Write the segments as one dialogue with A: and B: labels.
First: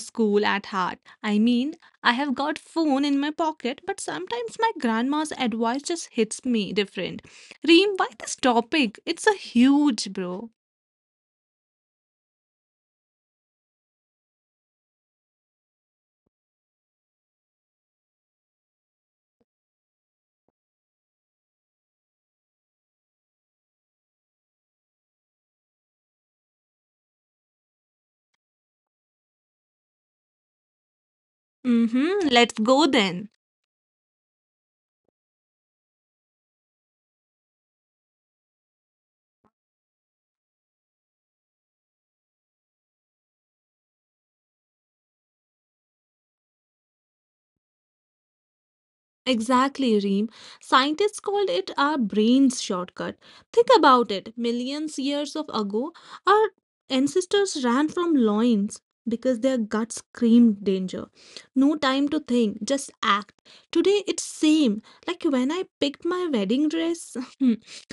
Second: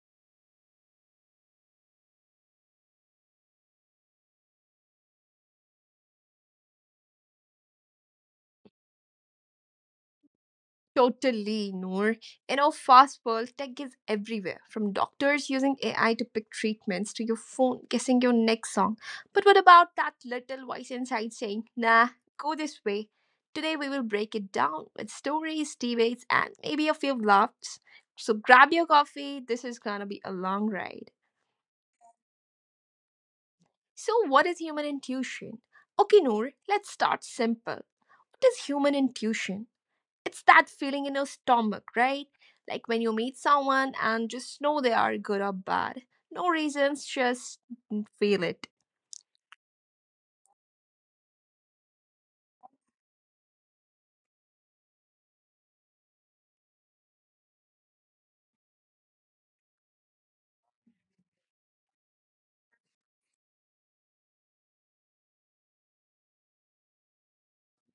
A: school at heart. I mean, I have got phone in my pocket, but sometimes my grandma's advice just hits me different. Reem, why this topic? It's a huge, bro.
B: Totally, Noor. In our fast world, tech is everywhere, from doctors using AI to pick treatments to your phone guessing your next song. But what about that little voice inside saying, nah, go this way? Today we will break it down with stories, debates, and maybe a few laughs. So grab your coffee, this is gonna be a long ride.
A: Mm-hmm, let's go then.
B: So, what is human intuition? Okay, Noor, let's start simple. What is human intuition? It's that feeling in your stomach, right? Like when you meet someone and just know they are good or bad. No reasons, just feel it.
A: Exactly, Reem. Scientists called it our brain's shortcut. Think about it. Millions years of ago, our ancestors ran from lions because their guts screamed danger. No time to think, just act. Today it's same. Like when I picked my wedding dress,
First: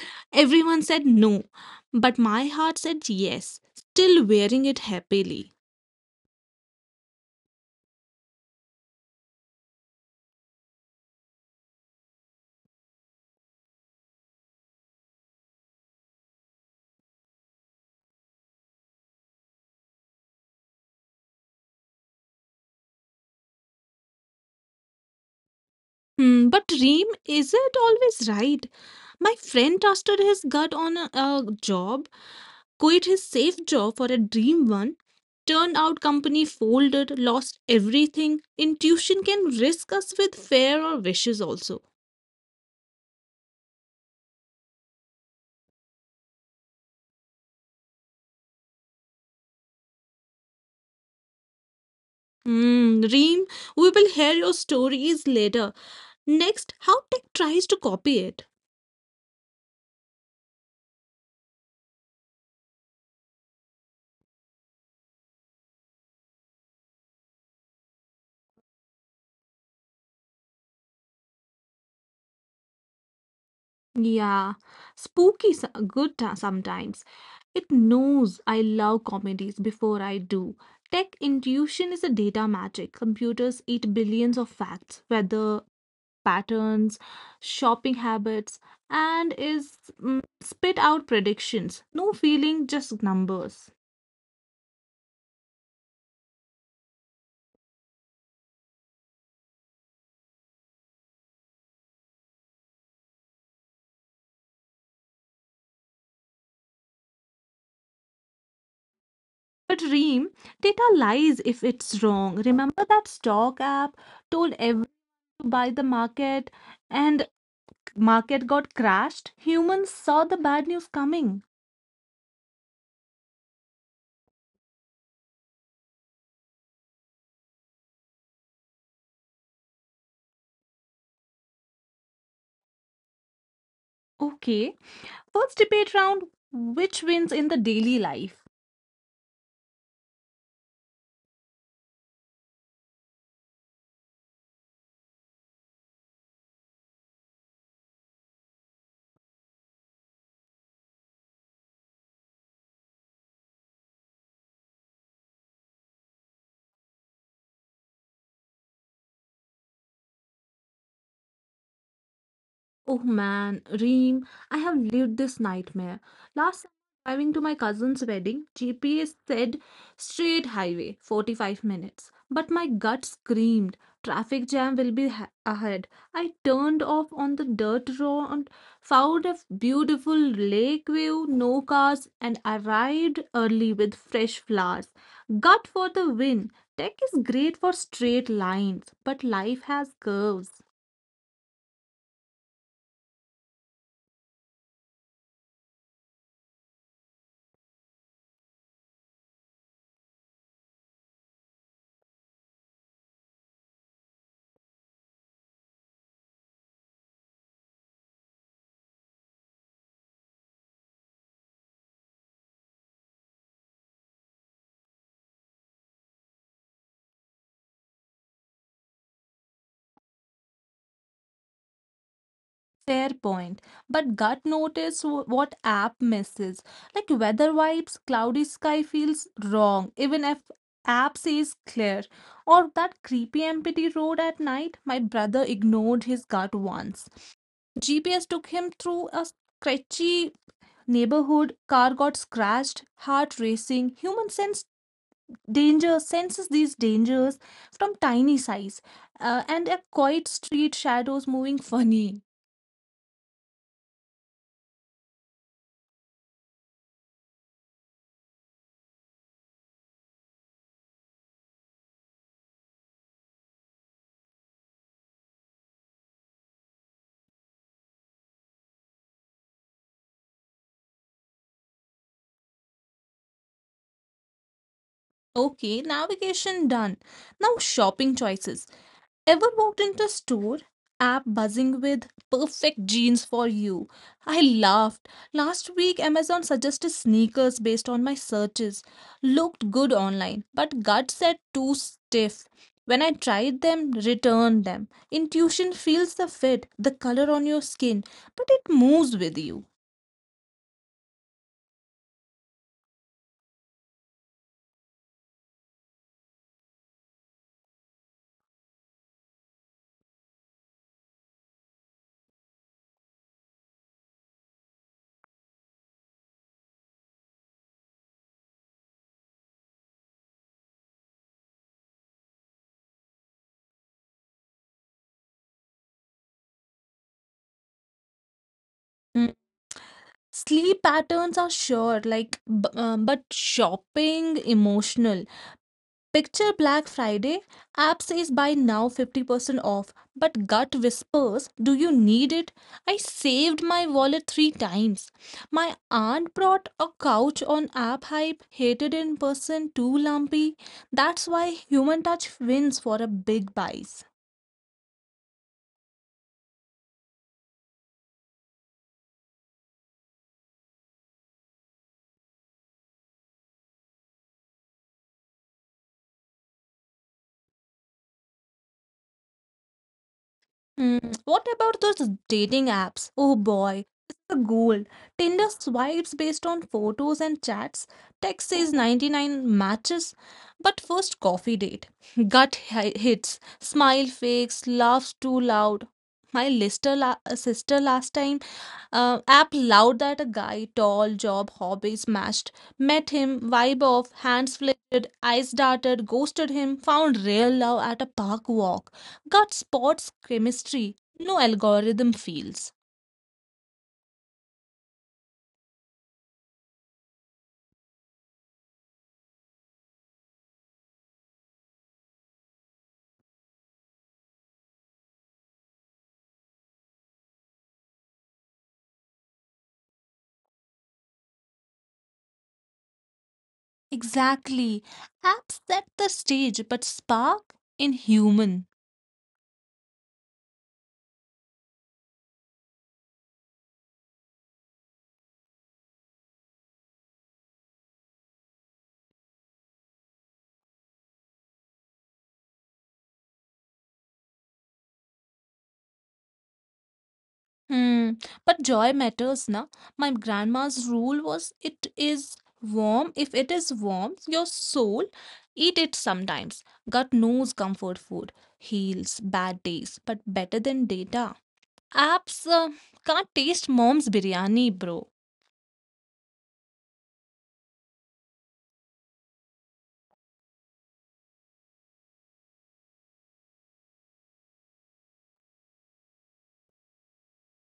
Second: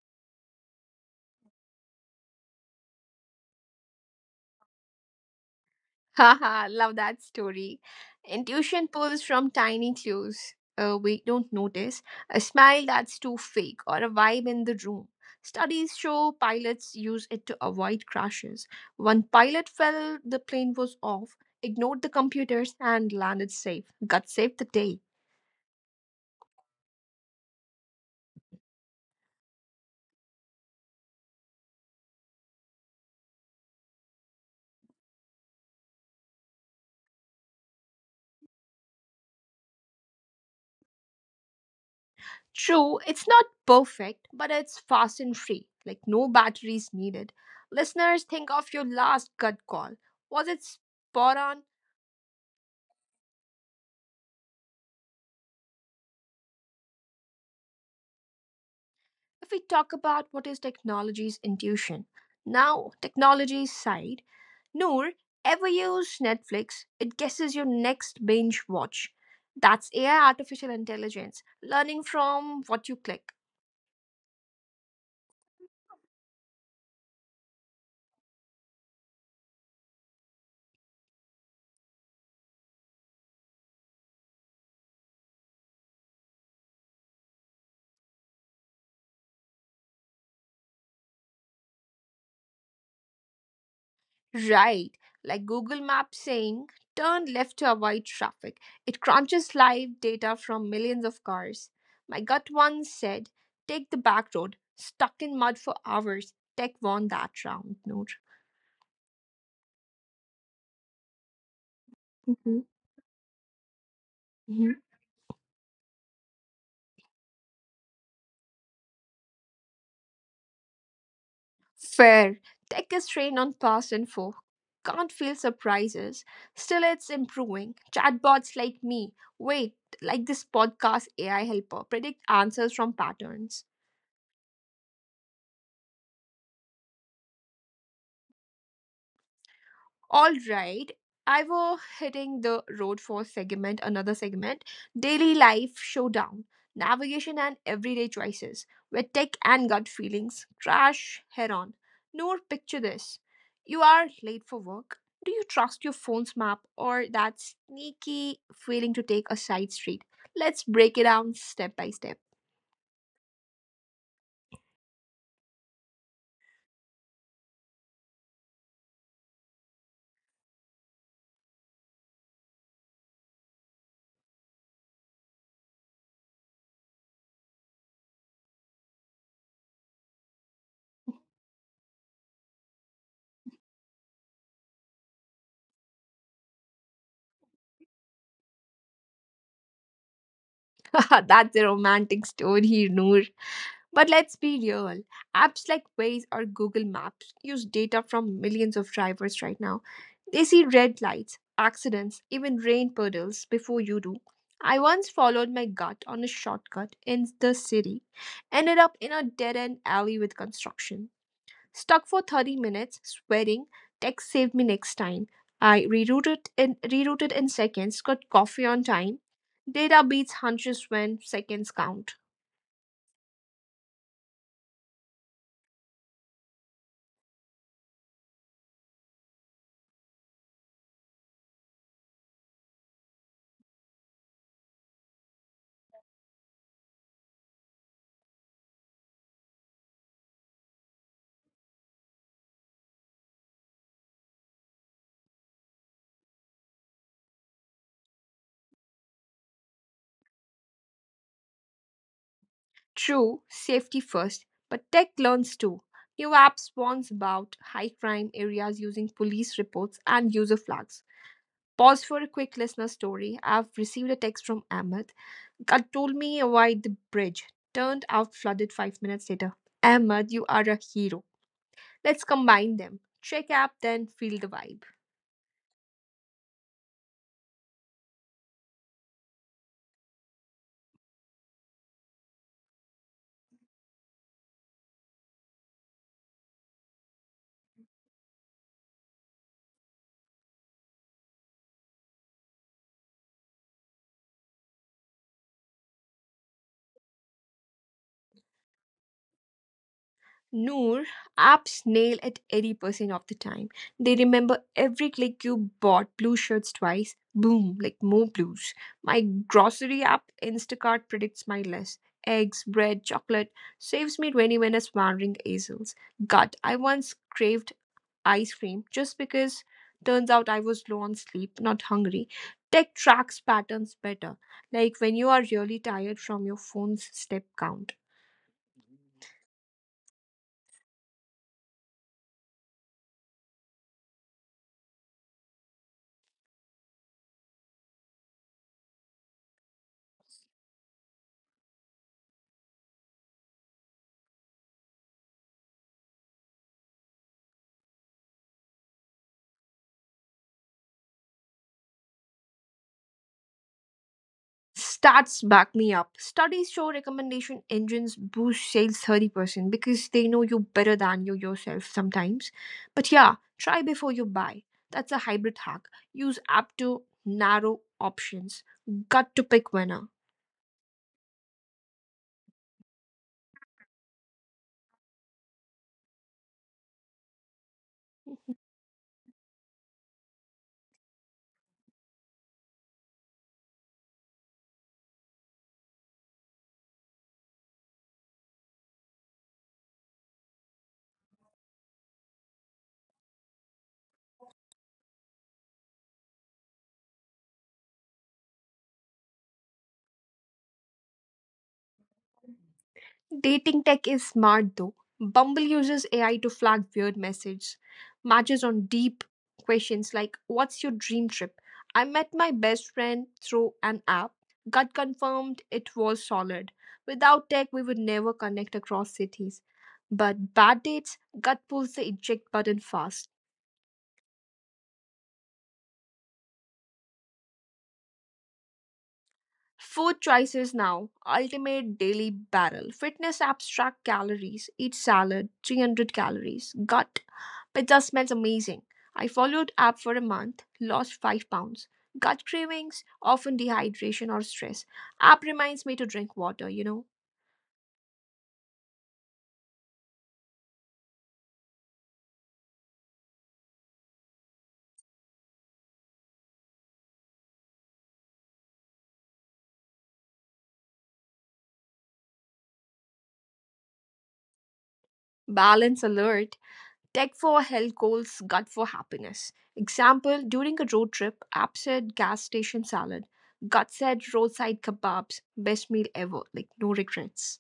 A: everyone said no, but my heart said yes, still wearing it happily.
B: Haha, love that story. Intuition pulls from tiny clues we don't notice. A smile that's too fake or a vibe in the room. Studies show pilots use it to avoid crashes. One pilot fell, the plane was off, ignored the computers, and landed safe. God saved the day.
A: Hmm, but Reem, is it always right? My friend trusted his gut on a job, quit his safe job for a dream one, turned out company folded, lost everything. Intuition can risk us with fear or wishes also.
B: True, it's not perfect, but it's fast and free, like no batteries needed. Listeners, think of your last gut call. Was it spot on?
A: Hmm, Reem, we will hear your stories later. Next, how tech tries to copy it.
B: If we talk about what is technology's intuition now, technology's side, Noor. Ever use Netflix? It guesses your next binge watch. That's AI, artificial intelligence, learning from what you click.
A: Yeah, spooky, good sometimes. It knows I love comedies before I do. Tech intuition is a data magic. Computers eat billions of facts, whether patterns, shopping habits, and is spit out predictions. No feeling, just numbers.
B: Right, like Google Maps saying turn left to avoid traffic. It crunches live data from millions of cars. My gut once said take the back road, stuck in mud for hours. Tech won that round, Noor.
A: But Reem, data lies if it's wrong.
B: Mhm.
A: Remember that stock app told everyone to buy the market and market got crashed? Humans saw the bad news coming.
B: Fair. Tech is trained on past info. Can't feel surprises. Still, it's improving. Chatbots like me, wait, like this podcast AI helper, predict answers from patterns.
A: Okay, first debate round, which wins in the daily life?
B: All right. I were hitting the road for another segment, daily life showdown, navigation and everyday choices, where tech and gut feelings crash head on. Noor, picture this. You are late for work. Do you trust your phone's map or that sneaky feeling to take a side street? Let's break it down step by step.
A: Oh man, Reem, I have lived this nightmare. Last summer, driving to my cousin's wedding, GPS said straight highway, 45 minutes. But my gut screamed, traffic jam will be ahead. I turned off on the dirt road, found a beautiful lake view, no cars, and arrived early with fresh flowers. Gut for the win. Tech is great for straight lines, but life has curves.
B: That's a romantic story, Noor. But let's be real. Apps like Waze or Google Maps use data from millions of drivers right now. They see red lights, accidents, even rain puddles before you do. I once followed my gut on a shortcut in the city, ended up in a dead end alley with construction. Stuck for 30 minutes, sweating, tech saved me next time. Rerouted in seconds, got coffee on time. Data beats hunches when seconds count.
A: Fair point. But gut notice what app misses. Like weather vibes, cloudy sky feels wrong, even if app says clear. Or that creepy empty road at night, my brother ignored his gut once. GPS took him through a scratchy neighborhood, car got scratched, heart racing. Human sense danger senses these dangers from tiny size. And a quiet street, shadows moving funny.
B: True, safety first, but tech learns too. New apps warns about high crime areas using police reports and user flags. Pause for a quick listener story. I've received a text from Ahmed. God told me avoid the bridge. Turned out flooded 5 minutes later. Ahmed, you are a hero. Let's combine them. Check app, then feel the vibe.
A: Okay, navigation done. Now shopping choices. Ever walked into a store? App buzzing with perfect jeans for you. I laughed. Last week, Amazon suggested sneakers
B: Mm-hmm.
A: based on my searches. Looked good online, but gut said too stiff. When I tried them, returned them. Intuition feels the fit, the color on your skin, but it moves with you.
B: Noor, apps nail at 80% of the time. They remember every click you bought blue shirts twice, boom, like more blues. My grocery app, Instacart, predicts my list. Eggs, bread, chocolate, saves me 20 minutes wandering aisles. God, I once craved ice cream just because turns out I was low on sleep, not hungry. Tech tracks patterns better, like when you are really tired from your phone's step count.
A: Mm. Sleep patterns are sure, like, but shopping emotional. Picture Black Friday, app says buy now 50% off, but gut whispers, do you need it? I saved my wallet three times. My aunt brought a couch on app hype, hated in person, too lumpy. That's why human touch wins for a big buys.
B: Stats back me up. Studies show recommendation engines boost sales 30% because they know you better than you yourself sometimes. But yeah, try before you buy. That's a hybrid hack. Use app to narrow options. Got to pick winner.
A: Hmm. What about those dating apps? Oh boy, it's the gold. Tinder swipes based on photos and chats. Text
B: Mhm.
A: says 99 matches, but first coffee date. Gut hits, smile fakes, laughs too loud. My sister last time, app loud that a guy, tall, job, hobbies matched, met him, vibe off, hands flitted, eyes darted, ghosted him, found real love at a park walk, got spots chemistry, no algorithm feels.
B: Dating tech is smart though. Bumble uses AI to flag weird messages, matches on deep questions like what's your dream trip? I met my best friend through an app. Got confirmed it was solid. Without tech we would never connect across cities. But bad dates, gut pulls the eject button fast.
A: Exactly. Apps set the stage, but spark in human.
B: Food choices now, ultimate daily barrel. Fitness abstract calories, eat salad, 300 calories. Gut, pizza smells amazing. I followed app for a month, lost 5 pounds. Gut cravings, often dehydration or stress. App reminds me to drink water.
A: Hmm, but joy matters, na? My grandma's rule was it is warm. If it is warm, your soul, eat it sometimes. Gut knows comfort food, heals bad days, but better than data. Apps can't taste mom's biryani, bro.
B: Balance alert. Tech for health goals, gut for happiness. Example, during a road trip, app said gas station salad. Gut said roadside kebabs, best meal ever, like no regrets.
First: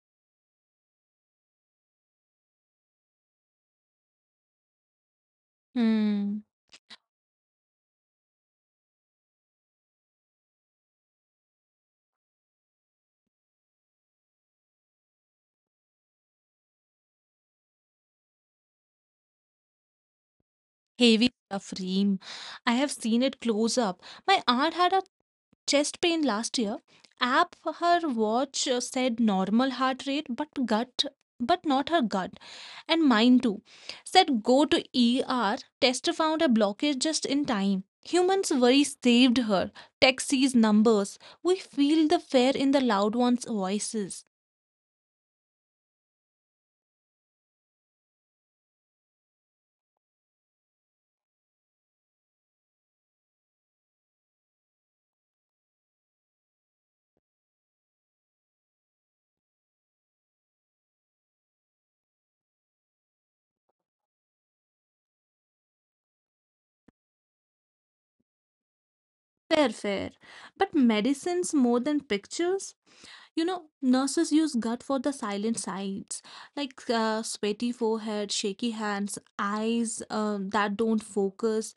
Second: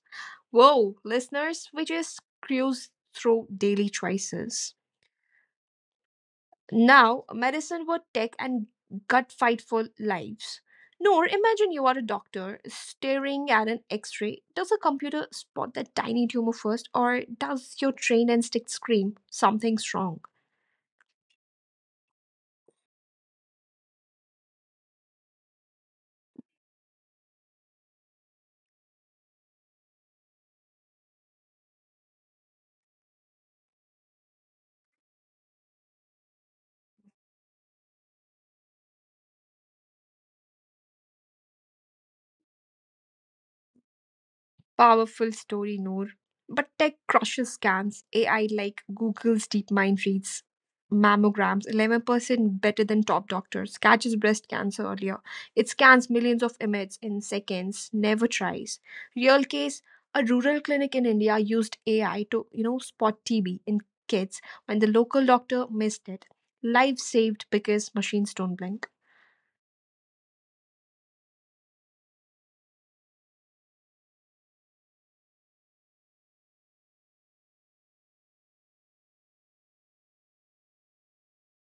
B: Whoa, listeners, we just cruised through daily choices.
A: Hmm,
B: Now, medicine, what tech, and gut fight for lives. Nor, imagine you are a doctor staring at an x ray. Does a computer spot that tiny tumor first, or does your trained instinct scream something's wrong?
A: heavy stuff, Reem. I have seen it close up. My aunt had a chest pain last year. App her watch said normal heart rate, but not her gut, and mine too, said go to ER. Tester found a blockage just in time. Humans worry saved her. Tech sees numbers. We feel the fear in the loud ones' voices.
B: Powerful story, Noor. But tech crushes scans. AI like Google's DeepMind reads mammograms 11% better than top doctors, catches breast cancer earlier. It scans millions of images in seconds, never tries. Real case, a rural clinic in India used AI to spot TB in kids when the local doctor missed it. Life saved because machines don't blink.
A: Fair, fair. But medicines more than pictures? Nurses use gut for the silent sides, like sweaty forehead, shaky hands, eyes that don't focus.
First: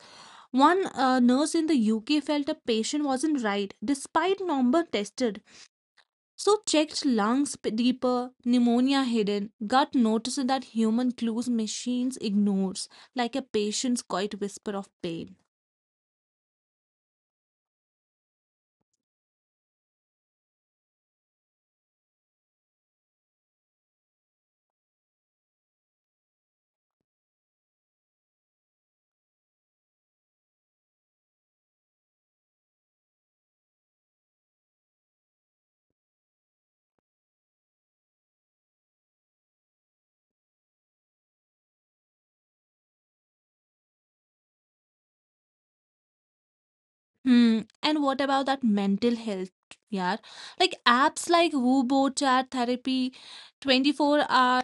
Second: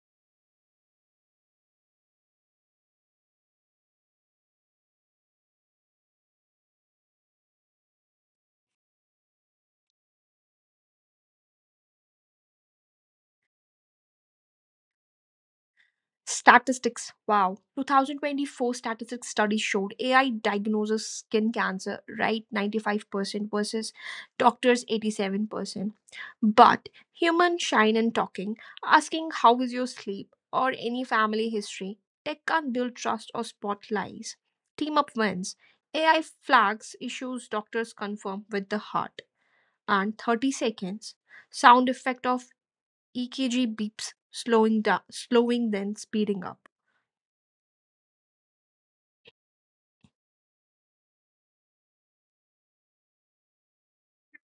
A: One nurse in the UK felt a patient wasn't right despite number tested. So checked lungs deeper, pneumonia hidden, gut notices that human clues machines ignores, like a patient's quiet whisper of pain.
B: Statistics. Wow. 2024 statistics study showed AI diagnoses skin cancer right 95% versus doctors 87%. But human shine and talking, asking how is your sleep or any family history, tech can't build trust or spot lies. Team up wins. AI flags issues doctors confirm with the heart and 30 seconds. Sound effect of EKG beeps slowing down, slowing then speeding up.
A: Hmm. And what about that mental health, yeah? Like apps like WooBo, Chat Therapy, 24 hour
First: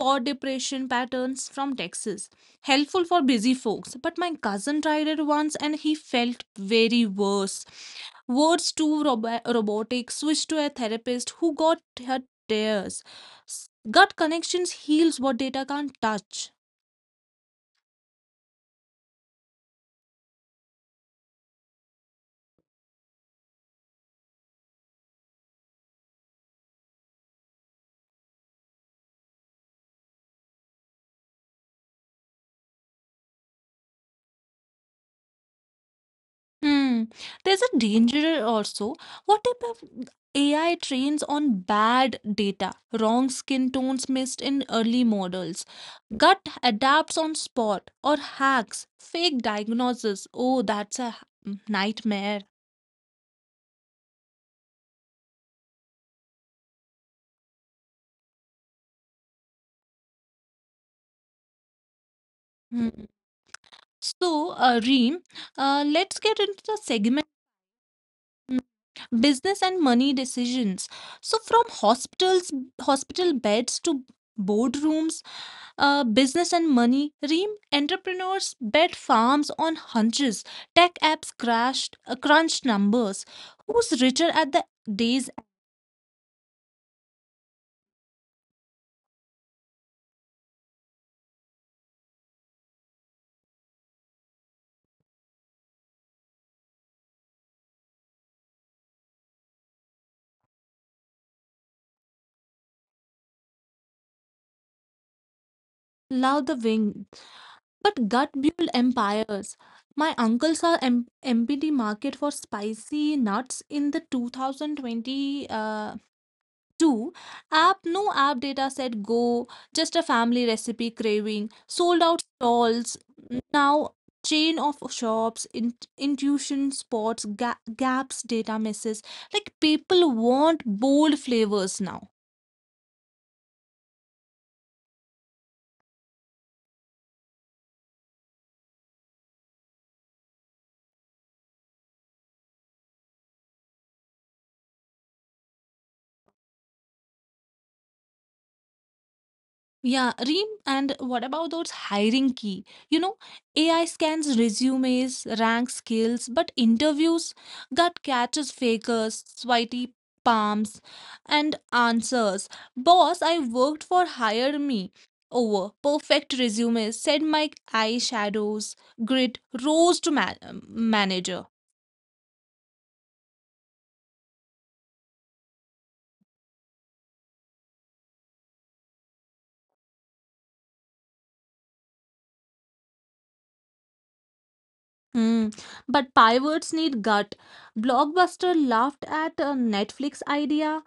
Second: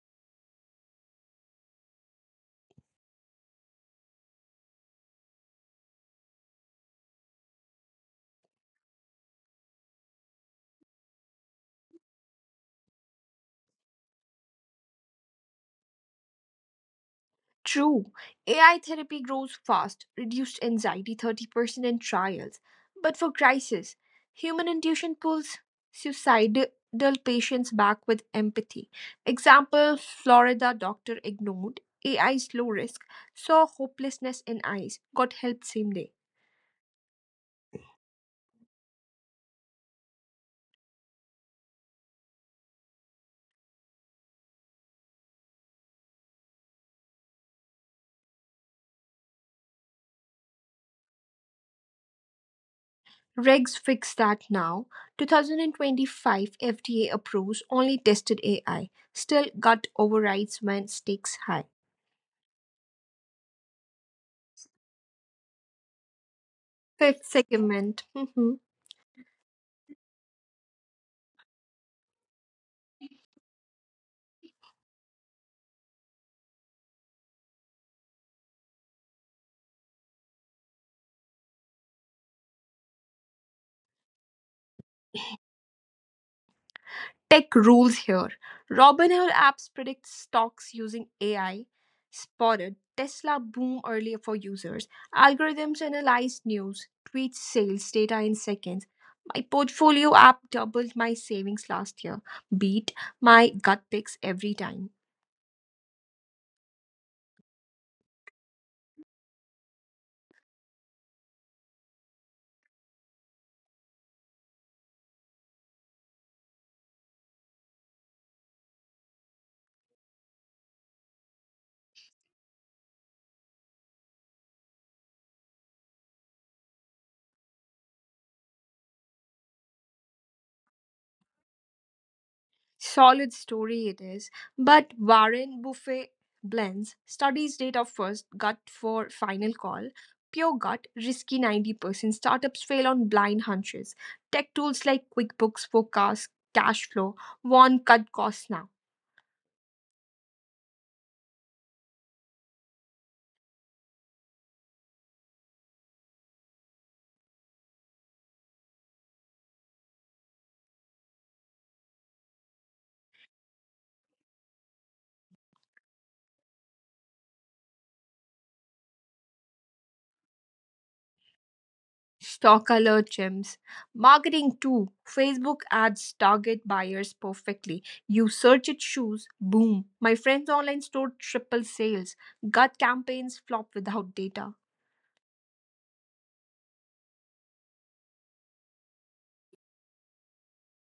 A: for depression patterns from Texas. Helpful for busy folks. But my cousin tried it once and he felt very worse. Words too robotic, switched to a therapist who got her tears. Gut connections heals what data can't touch.
B: True, AI therapy grows fast, reduced anxiety 30% in trials. But for crisis, human intuition pulls suicidal patients back with empathy. Example, Florida doctor ignored AI's low risk, saw hopelessness in eyes, got help same day.
A: Hmm. There's a danger also. What if AI trains on bad data, wrong skin tones missed in early models, gut adapts on spot, or hacks, fake diagnosis? Oh, that's a nightmare.
B: Regs fix that now. 2025 FDA approves only tested AI. Still gut overrides when stakes high.
A: Hmm. So, Reem, let's get into the
B: Fifth
A: segment
B: segment. Mhm.
A: business and money decisions. So, from hospitals, hospital beds to boardrooms, business and money. Reem, entrepreneurs bet farms on hunches. Tech apps crunched numbers. Who's richer at the days?
B: Tech rules here. Robinhood apps predict stocks using AI. Spotted Tesla boom earlier for users. Algorithms analyze news, tweet sales data in seconds. My portfolio app doubled my savings last year. Beat my gut picks every time.
A: Love the wing, but gut build empires. My uncle saw MPT market for spicy nuts in the 2020. Two, app no app data set go, just a family recipe craving, sold out stalls, now chain of shops, intuition spots, gaps, data misses. Like people want bold flavors now.
B: Solid story it is, but Warren Buffet blends studies data first, gut for final call, pure gut, risky 90%. Startups fail on blind hunches. Tech tools like QuickBooks forecast cash flow, warn cut costs now.
A: Yeah, Reem, and what about those hiring key? AI scans resumes, ranks skills, but interviews that catches fakers, sweaty palms, and answers. Boss, I worked for hire me. Over perfect resumes, said my eyeshadows, grit rose to manager.
B: Stock alert gems. Marketing too. Facebook ads target buyers perfectly. You search it shoes, boom. My friend's online store triple sales. Gut campaigns flop without data.
A: Hmm. But pivots need gut. Blockbuster laughed at a Netflix idea.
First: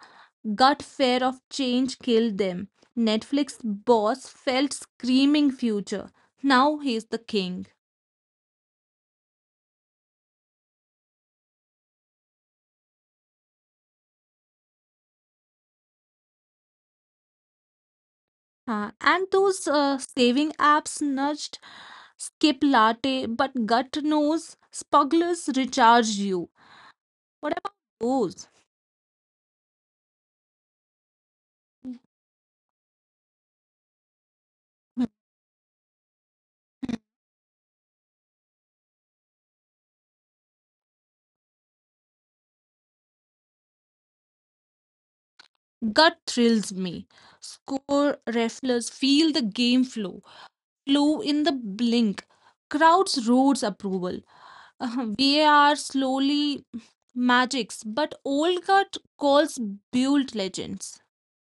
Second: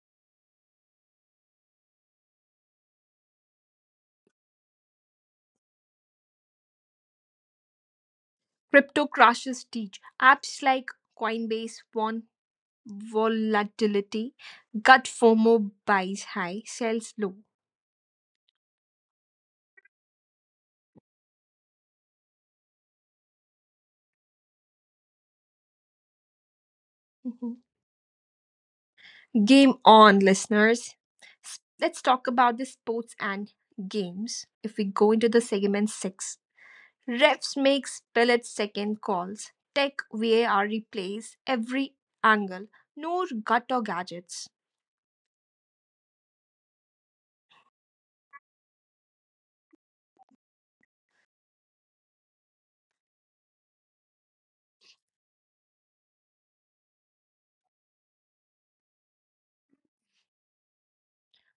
A: Gut fear of change killed them. Netflix boss felt screaming future. Now he's the king.
B: Crypto crashes teach apps like Coinbase warn volatility, gut FOMO buys high, sells low.
A: And those saving apps nudged skip latte, but gut knows smugglers recharge you.
B: Mhm.
A: What about those?
B: Game on, listeners. Let's talk about the sports and games. If we
A: Hmm.
B: go into the segment six, refs make split second calls. Tech VAR replays every angle. No gut or gadgets.
A: Gut thrills me. Score, reflers, feel the game flow. Flew in the blink. Crowds roars approval. VAR slowly magics, but Olcott calls build legends.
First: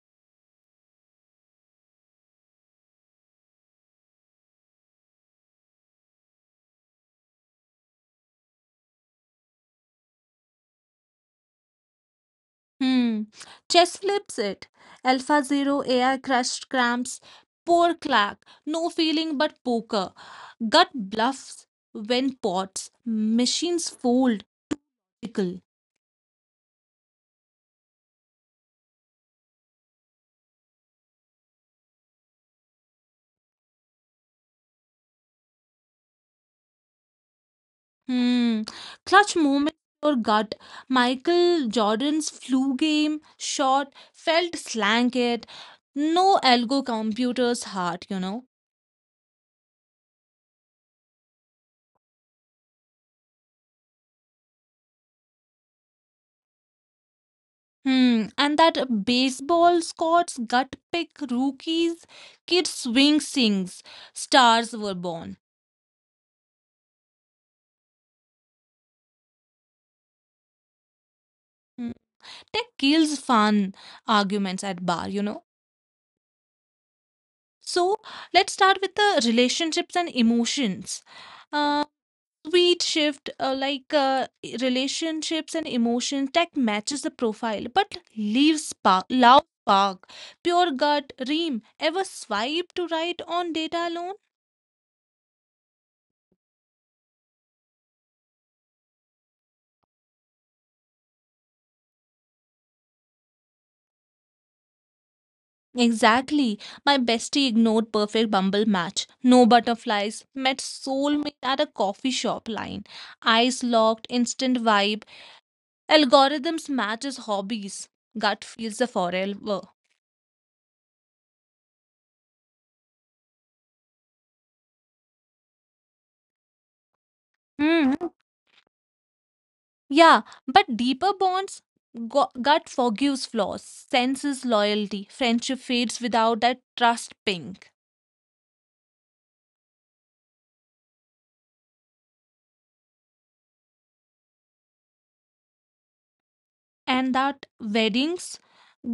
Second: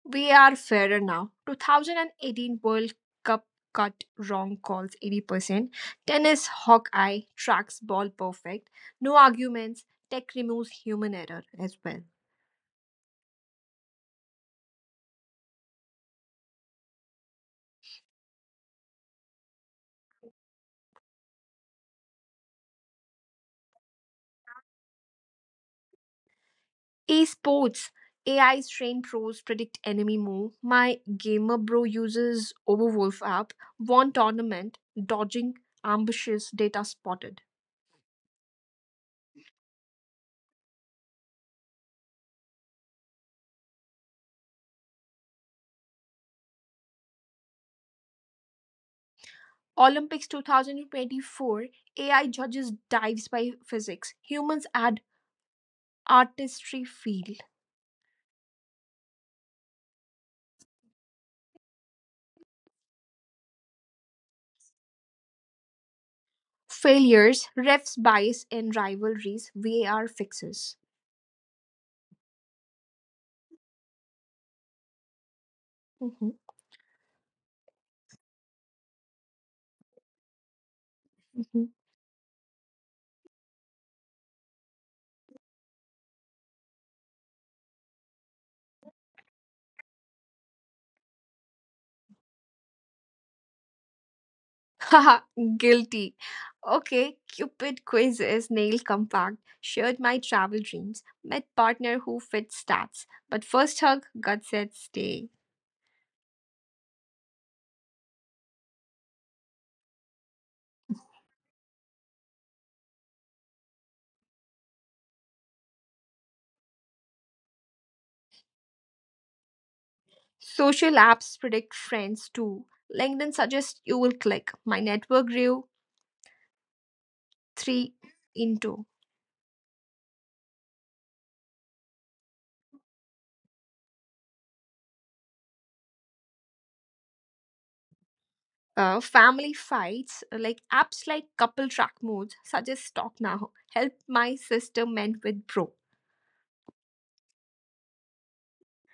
B: We are fairer now. 2018 World Cup cut wrong calls 80%. Tennis Hawkeye tracks ball perfect. No arguments. Tech removes human error as well.
A: Hmm. Chess flips it. Alpha Zero AI crushed cramps. Poor Clark. No feeling but poker. Gut bluffs when pots. Machines fold. Pickle.
B: Esports AI's trained pros predict enemy move. My gamer bro uses Overwolf app. Won tournament. Dodging ambushes data spotted.
A: Hmm. Clutch moment or gut. Michael Jordan's flu game shot felt slanted. No algo computer's heart, you know.
B: Olympics 2024 AI judges dives by physics. Humans add artistry feel.
A: Hmm. And that baseball Scott's gut pick rookies, kids swing sings. Stars were born.
B: Failures, refs bias in rivalries, VAR fixes.
A: Hmm. Tech kills fun arguments at bar, you know.
B: Mhm,
A: So let's start with the relationships and emotions.
B: mhm.
A: Uh, Sweet shift, like relationships and emotions that matches the profile but leaves spark, loud spark, pure gut. Ream ever swipe to right on data alone?
B: Haha, guilty. Okay, Cupid quiz is nail compact. Shared my travel dreams. Met partner who fits stats. But first hug, gut said stay.
A: Exactly. My bestie ignored perfect Bumble match, no butterflies, met soulmate at a coffee shop line, eyes locked, instant vibe. Algorithms matches hobbies, gut feels the forever.
B: Social apps predict friends too. LinkedIn suggests you will click. My network grew three
A: Hmm.
B: into.
A: Yeah, but deeper bonds, gut forgives flaws, senses loyalty, friendship fades without that trust ping.
B: Family fights, like apps like couple track modes, such as Talk Now, help my sister mend with bro.
A: And that weddings,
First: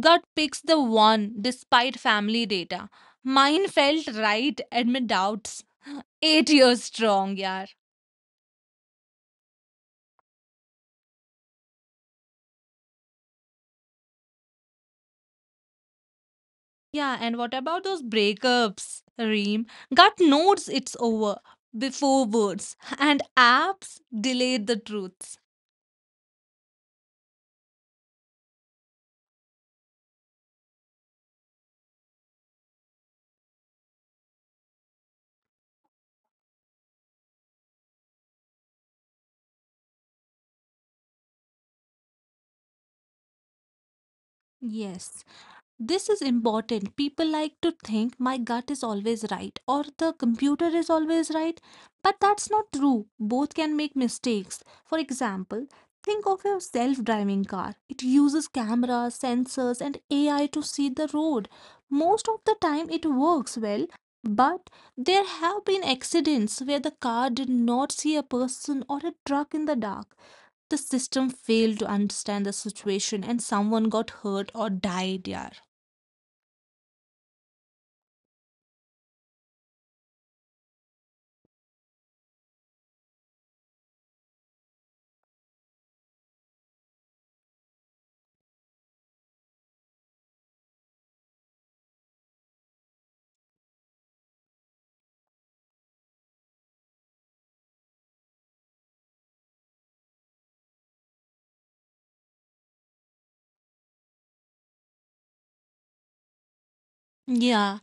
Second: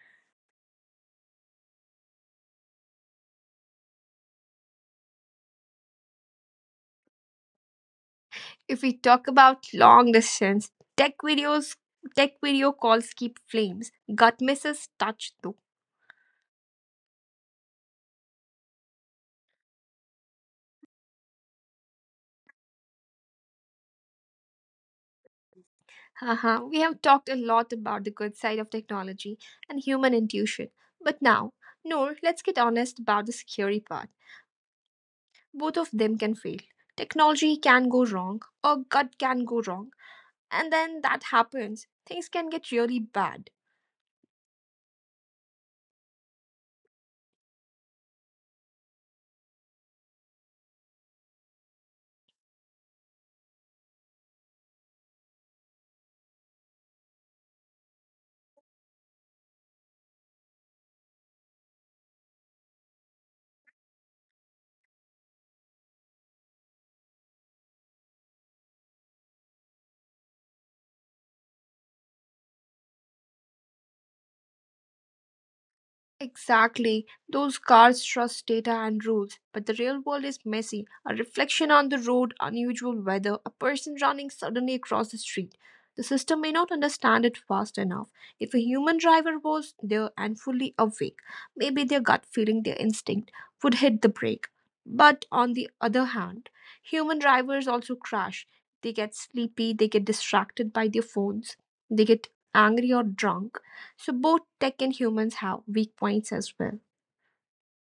A: gut picks the one despite family data. Mine felt right amid doubts. 8 years strong, yeah.
B: If we talk about long distance, tech videos, tech video calls keep flames. Gut misses touch though.
A: Yeah, and what about those breakups, Reem? Gut knows it's over before words, and apps delay the truths.
B: Haha, we have talked a lot about the good side of technology and human intuition. But now, Noor, let's get honest about the scary part. Both of them can fail. Technology can go wrong, or gut can go wrong, and then that happens, things can get really bad.
A: Yes. This is important. People like to think my gut is always right or the computer is always right, but that's not true. Both can make mistakes. For example, think of your self driving car. It uses cameras, sensors, and AI to see the road. Most of the time, it works well, but there have been accidents where the car did not see a person or a truck in the dark. The system failed to understand the situation and someone got hurt or died. Yeah.
B: Exactly. Those cars trust data and rules, but the real world is messy. A reflection on the road, unusual weather, a person running suddenly across the street. The system may not understand it fast enough. If a human driver was there and fully awake, maybe their gut feeling, their instinct would hit the brake. But on the other hand, human drivers also crash. They get sleepy, they get distracted by their phones, they get angry or drunk, so both tech and humans have weak points as well.
A: Yeah,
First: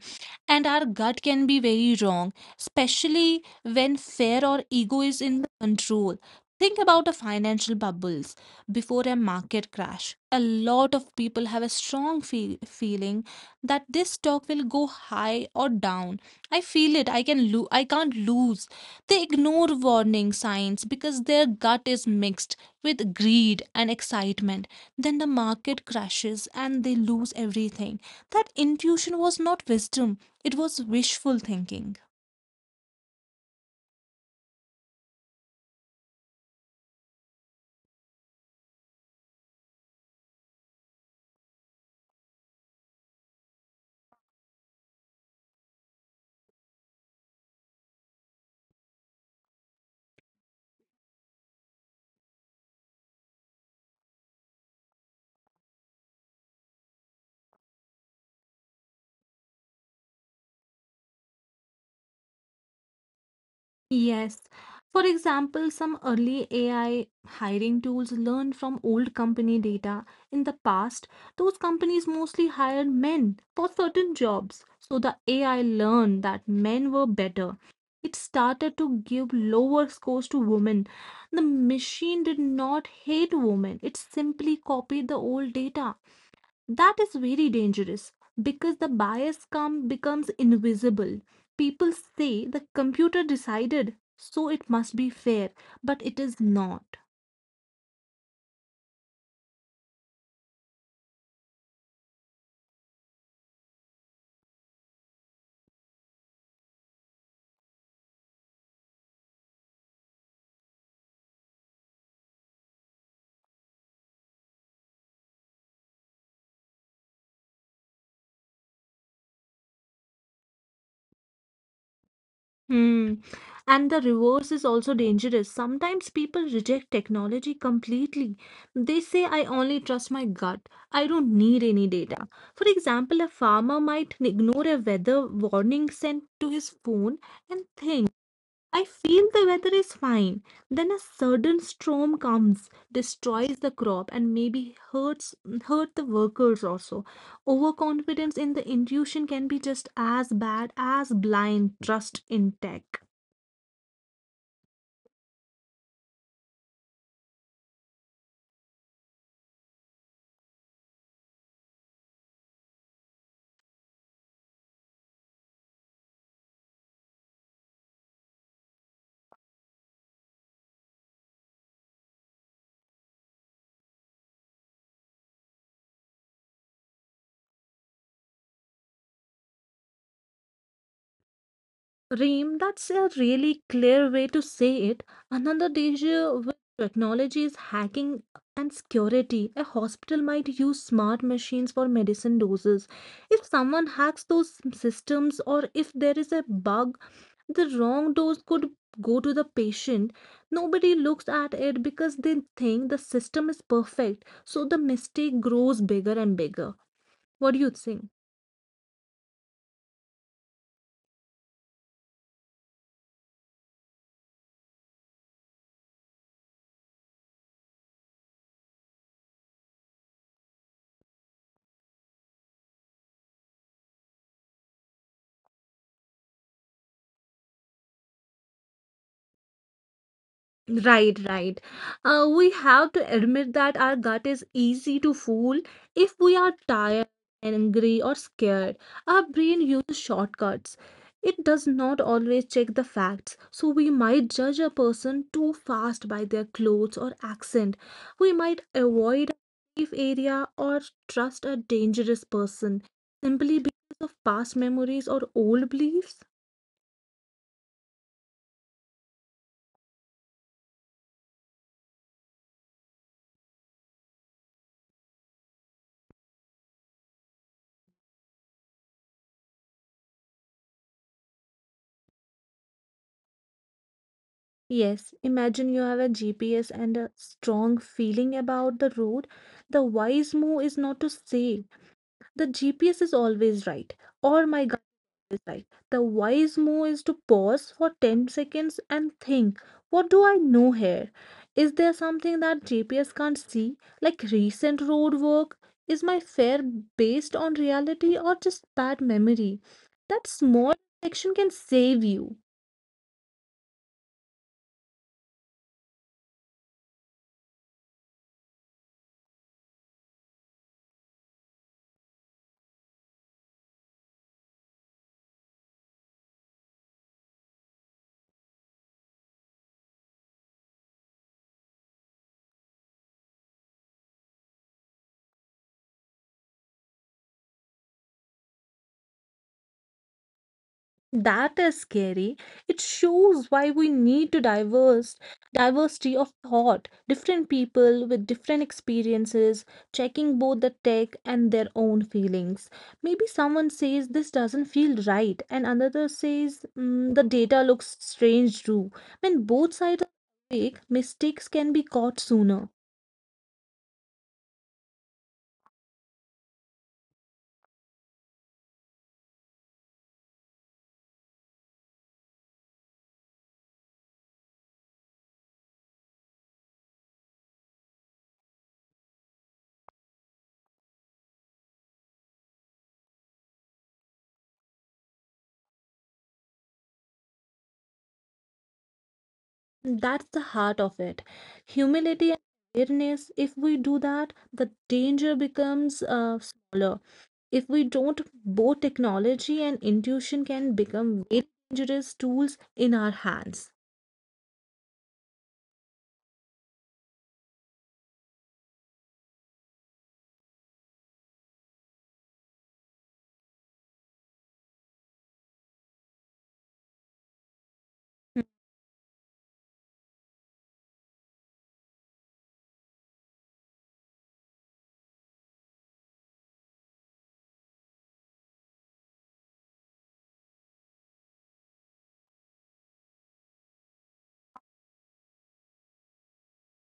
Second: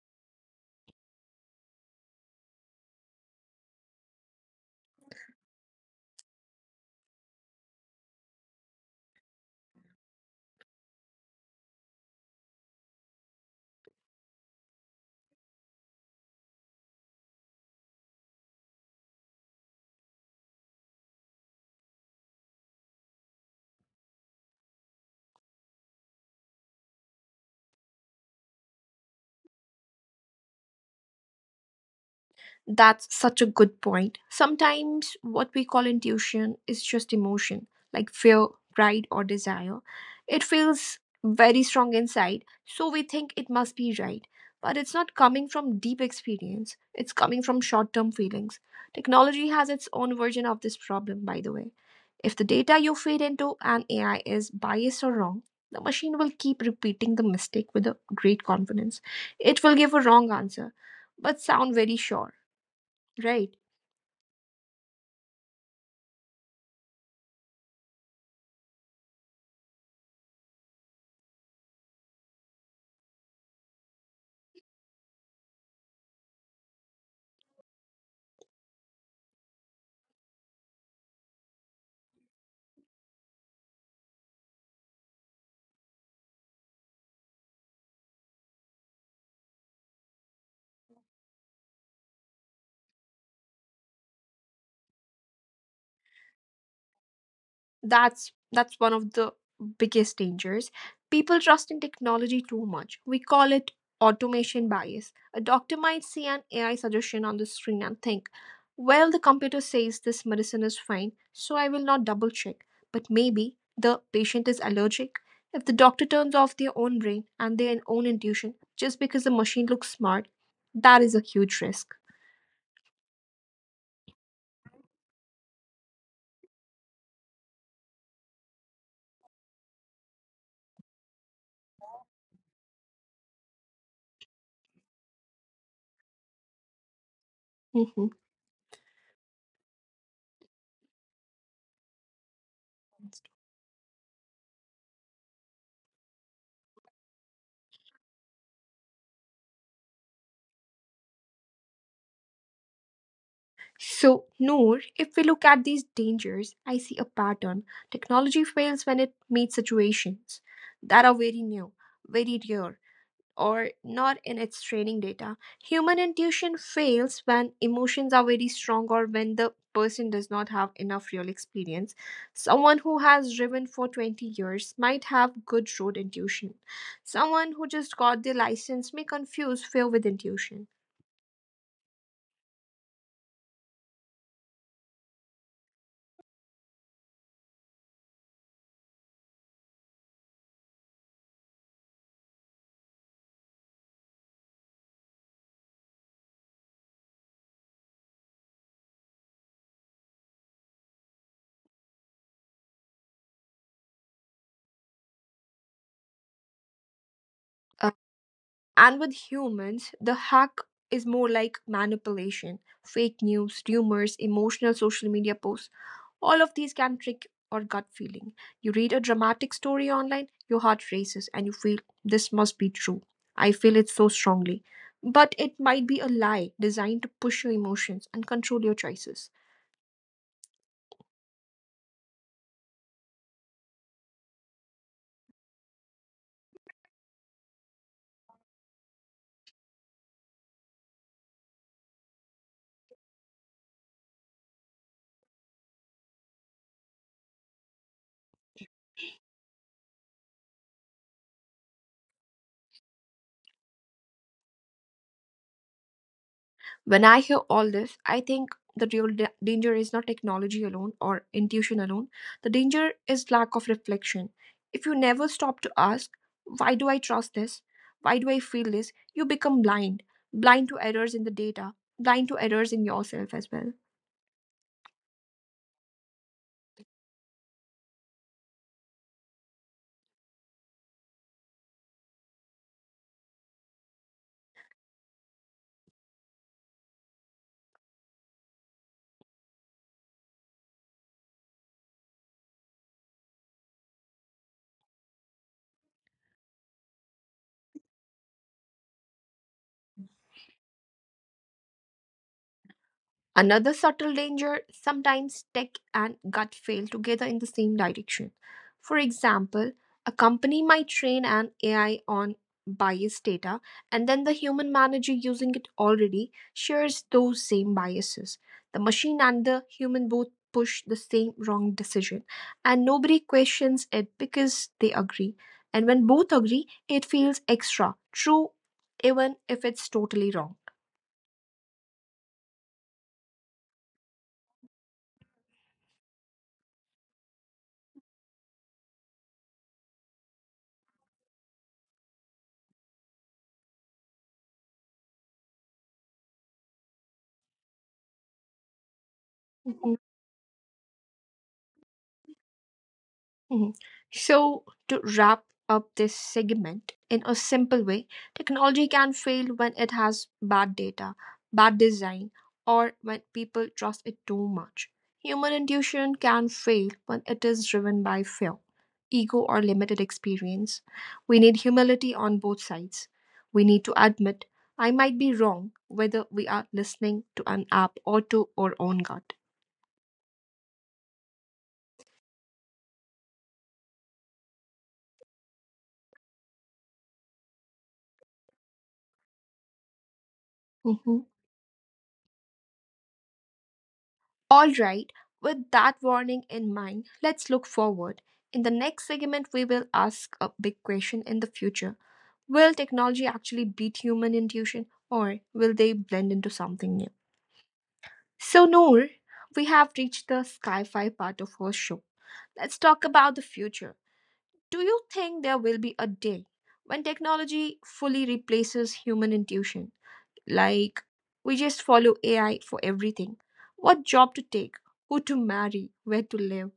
A: and our gut can be very wrong especially when fear or ego is in the control. Think about a financial bubbles before a market crash. A lot of people have a strong feeling that this stock will go high or down. I feel it. I can't lose. They ignore warning signs because their gut is mixed with greed and excitement. Then the market crashes and they lose everything. That intuition was not wisdom. It was wishful thinking.
B: That's such a good point. Sometimes what we call intuition is just emotion, like fear, pride, or desire. It feels very strong inside, so we think it must be right. But it's not coming from deep experience, it's coming from short term feelings. Technology has its own version of this problem, by the way. If the data you feed into an AI is biased or wrong, the machine will keep repeating the mistake with a great confidence. It will give a wrong answer, but sound very sure. Right.
A: Yes. For example, some early AI hiring tools learned from old company data. In the past, those companies mostly hired men for certain jobs. So the AI learned that men were better. It started to give lower scores to women. The machine did not hate women, it simply copied the old data. That is very dangerous because the bias come becomes invisible. People say the computer decided, so it must be fair, but it is not.
B: That's one of the biggest dangers. People trust in technology too much. We call it automation bias. A doctor might see an AI suggestion on the screen and think, well, the computer says this medicine is fine, so I will not double check. But maybe the patient is allergic. If the doctor turns off their own brain and their own intuition just because the machine looks smart, that is a huge risk.
A: Hmm. And the reverse is also dangerous. Sometimes people reject technology completely. They say, "I only trust my gut. I don't need any data." For example, a farmer might ignore a weather warning sent to his phone and think,
B: Mhm.
A: "I feel the weather is fine." Then a sudden storm comes, destroys the crop, and maybe hurt the workers also. Overconfidence in the intuition can be just as bad as blind trust in tech.
B: So, Noor, if we look at these dangers, I see a pattern. Technology fails when it meets situations that are very new, very rare, or not in its training data. Human intuition fails when emotions are very strong or when the person does not have enough real experience. Someone who has driven for 20 years might have good road intuition. Someone who just got their license may confuse fear with intuition.
A: Reem, that's a really clear way to say it. Another danger with technology is hacking and security. A hospital might use smart machines for medicine doses. If someone hacks those systems or if there is a bug, the wrong dose could go to the patient. Nobody looks at it because they think the system is perfect. So the mistake grows bigger and bigger. What do you think?
B: And with humans, the hack is more like manipulation, fake news, rumors, emotional social media posts. All of these can trick or gut feeling. You read a dramatic story online, your heart races, and you feel this must be true. I feel it so strongly. But it might be a lie designed to push your emotions and control your choices.
A: Right, right. We have to admit that our gut is easy to fool if we are tired, angry, or scared. Our brain uses shortcuts. It does not always check the facts, so we might judge a person too fast by their clothes or accent. We might avoid a safe area or trust a dangerous person simply because of past memories or old beliefs.
B: When I hear all this, I think the real danger is not technology alone or intuition alone. The danger is lack of reflection. If you never stop to ask, why do I trust this? Why do I feel this? You become blind, blind to errors in the data, blind to errors in yourself as well.
A: Yes, imagine you have a GPS and a strong feeling about the road. The wise move is not to say the GPS is always right or my gut is right. The wise move is to pause for 10 seconds and think, what do I know here? Is there something that GPS can't see, like recent road work? Is my fare based on reality or just bad memory? That small action can save you.
B: Another subtle danger: sometimes tech and gut fail together in the same direction. For example, a company might train an AI on biased data, and then the human manager using it already shares those same biases. The machine and the human both push the same wrong decision, and nobody questions it because they agree. And when both agree, it feels extra true, even if it's totally wrong.
A: That is scary. It shows why we need to diverse diversity of thought, different people with different experiences, checking both the tech and their own feelings. Maybe someone says this doesn't feel right, and another says, "Mm, the data looks strange too." When both sides are awake, mistakes can be caught sooner.
B: Mhm. So, to wrap up this segment in a simple way, technology can fail when it has bad data, bad design, or when people trust it too much. Human intuition can fail when it is driven by fear, ego, or limited experience. We need humility on both sides. We need to admit, I might be wrong, whether we are listening to an app or to our own gut.
A: That's the heart of it. Humility and awareness. If we do that, the danger becomes smaller. If we don't, both technology and intuition can become
B: Mm-hmm.
A: very dangerous tools in our hands.
B: All right, with that warning in mind, let's look forward. In the next segment, we will ask a big question in the future: will technology actually beat human intuition, or will they blend into something new? So, Noor, we have reached the sci fi part of our show. Let's talk about the future. Do you think there will be a day when technology fully replaces human intuition? Like, we just follow AI for everything: what job to take, who to marry, where to live.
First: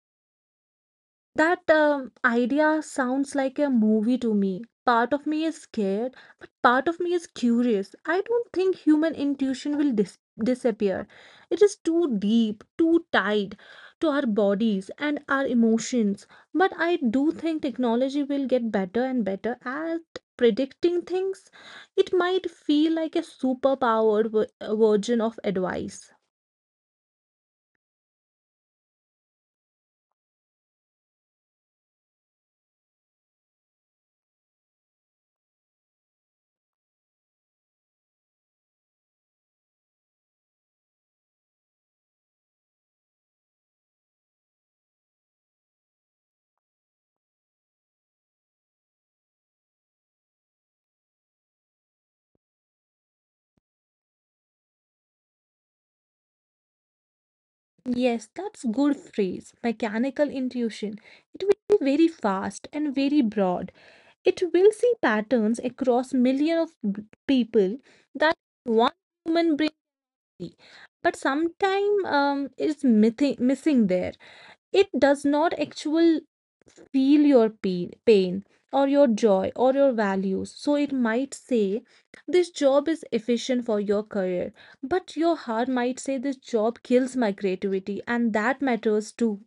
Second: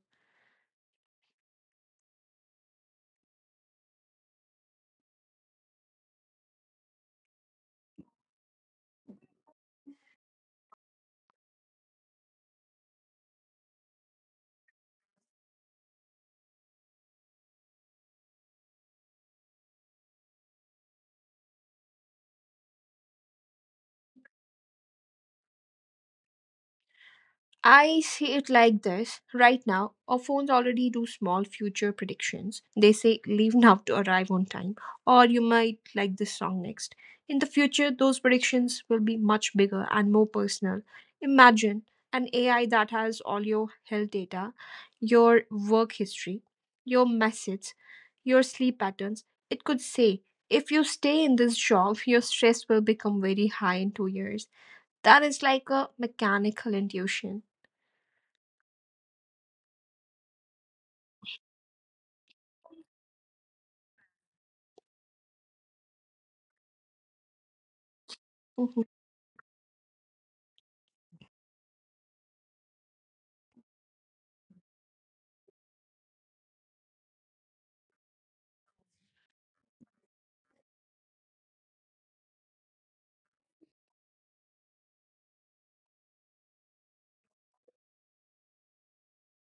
A: That idea sounds like a movie to me. Part of me is scared, but part of me is curious. I don't think human intuition will disappear. It is too deep, too tied to our bodies and our emotions. But I do think technology will get better and better at predicting things. It might feel like a superpowered version of advice.
B: I see it like this: right now, our phones already do small future predictions. They say, leave now to arrive on time, or you might like this song next. In the future, those predictions will be much bigger and more personal. Imagine an AI that has all your health data, your work history, your messages, your sleep patterns. It could say, if you stay in this job, your stress will become very high in 2 years. That is like a mechanical intuition.
A: Yes, that's good phrase. Mechanical intuition. It will be very fast and very broad. It will see patterns across millions of people that
B: Mhm.
A: one human brain, but sometime is missing there. It does not actually feel your pain or your joy or your values. So it might say, this job is efficient for your career, but your heart might say, this job kills my creativity, and that matters too.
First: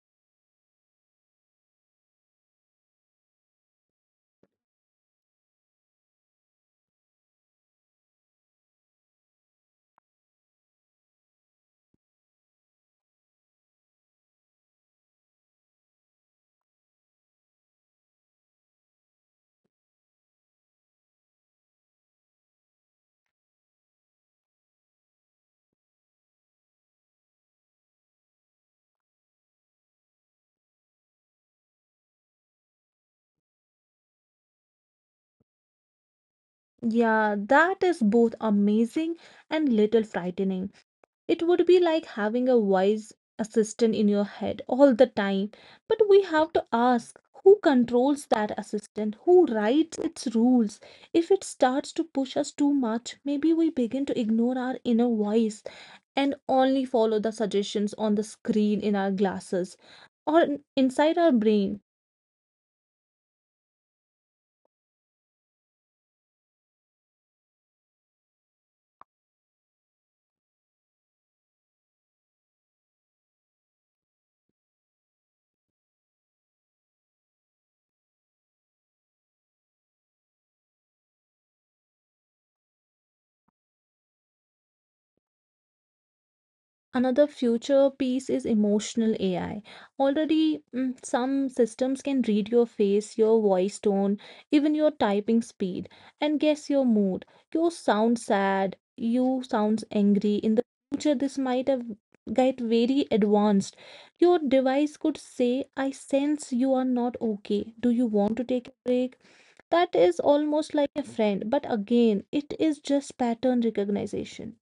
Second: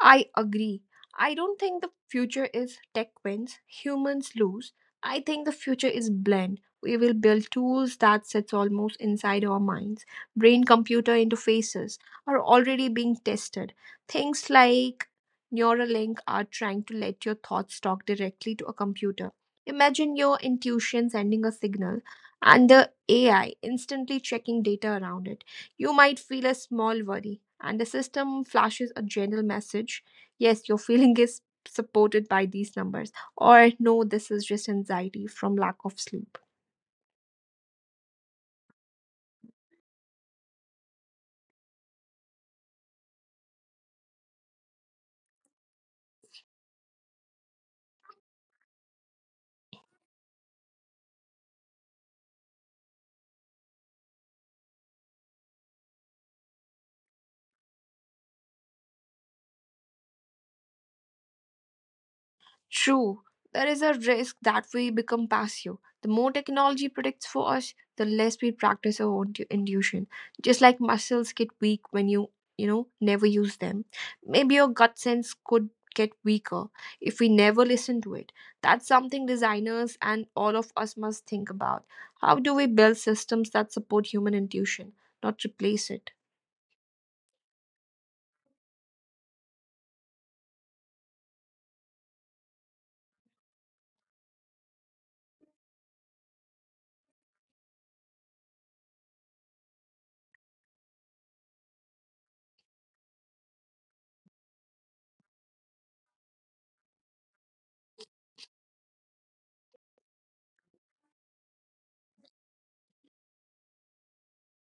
B: I agree. I don't think the future is tech wins, humans lose. I think the future is blend. We will build tools that sits almost inside our minds. Brain computer interfaces are already being tested. Things like Neuralink are trying to let your thoughts talk directly to a computer. Imagine your intuition sending a signal and the AI instantly checking data around it. You might feel a small worry, and the system flashes a general message: yes, your feeling is supported by these numbers, or no, this is just anxiety from lack of sleep.
A: Yeah, that is both amazing and little frightening. It would be like having a wise assistant in your head all the time. But we have to ask who controls that assistant, who writes its rules. If it starts to push us too much, maybe we begin to ignore our inner voice and only follow the suggestions on the screen in our glasses or inside our brain.
B: True, there is a risk that we become passive. The more technology predicts for us, the less we practice our own intuition. Just like muscles get weak when you know, never use them. Maybe your gut sense could get weaker if we never listen to it. That's something designers and all of us must think about. How do we build systems that support human intuition, not replace it?
A: Another future piece is emotional AI. Already, some systems can read your face, your voice tone, even your typing speed, and guess your mood. You sound sad, you sound angry. In the future, this might have get very advanced. Your device could say, I sense you are not okay. Do you want to take a break? That is almost like a friend, but again, it is just pattern recognition.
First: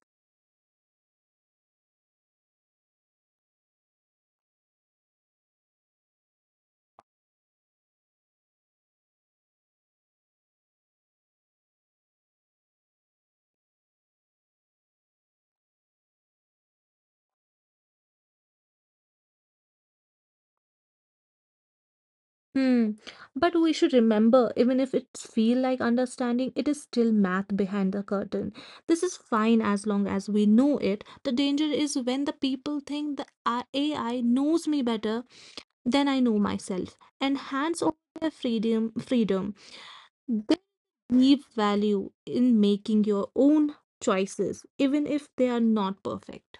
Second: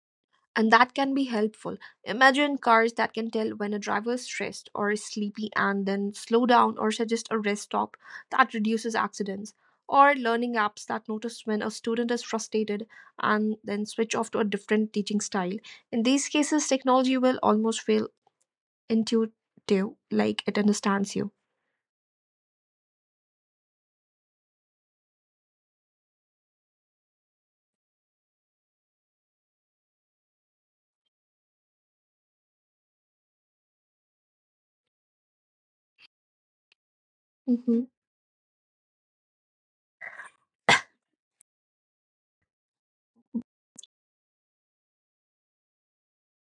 B: And that can be helpful. Imagine cars that can tell when a driver is stressed or is sleepy and then slow down or suggest a rest stop. That reduces accidents. Or learning apps that notice when a student is frustrated and then switch off to a different teaching style. In these cases, technology will almost feel intuitive, like it understands you.
A: Hmm. But we should remember, even if it's feel like understanding, it is still math behind the curtain. This is fine as long as we know it. The danger is when the people think the AI knows me better than I know myself and hands
B: Mhm.
A: over their freedom. They leave value in making your own choices, even if they are not perfect.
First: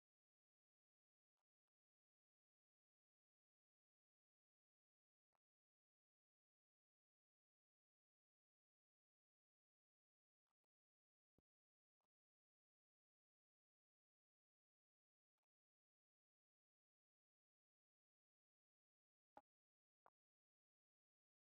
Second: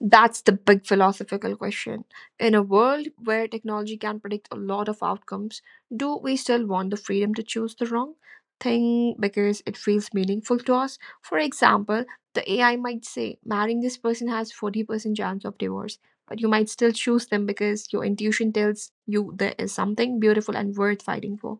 B: That's the big philosophical question. In a world where technology can predict a lot of outcomes, do we still want the freedom to choose the wrong thing because it feels meaningful to us? For example, the AI might say marrying this person has 40% chance of divorce, but you might still choose them because your intuition tells you there is something beautiful and worth fighting for.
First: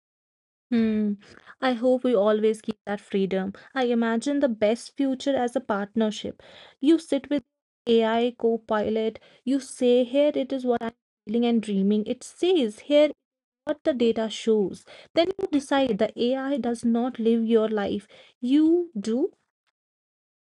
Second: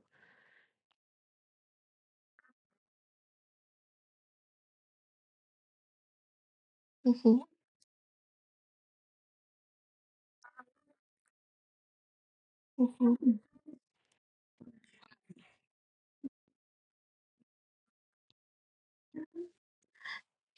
A: Hmm. I hope we always keep that freedom. I imagine the best future as a partnership. You sit
B: Mhm,
A: with AI co-pilot, you say, here it is what I'm feeling and dreaming. It says, here is
B: mhm.
A: what the data shows. Then you decide. The AI does not live your life. You do.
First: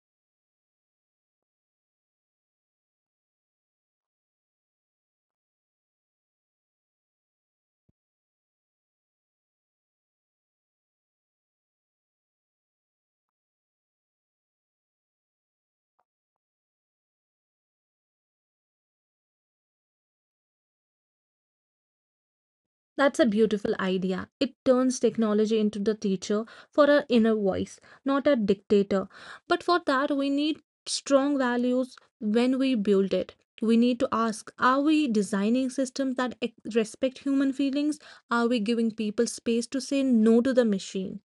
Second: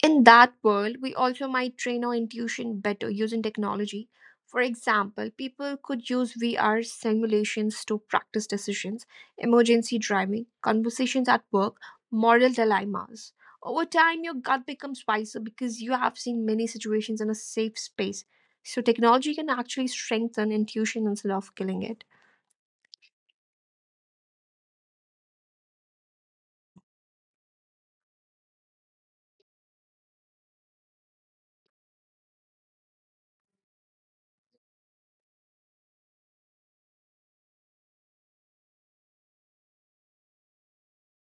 B: In that world, we also might train our intuition better using technology. For example, people could use VR simulations to practice decisions, emergency driving, conversations at work, moral dilemmas. Over time, your gut becomes wiser because you have seen many situations in a safe space. So, technology can actually strengthen intuition instead of killing it.
A: That's a beautiful idea. It turns technology into the teacher for our inner voice, not a dictator. But for that, we need strong values when we build it. We need to ask, are we designing systems that respect human feelings? Are we giving people space to say no to the machine?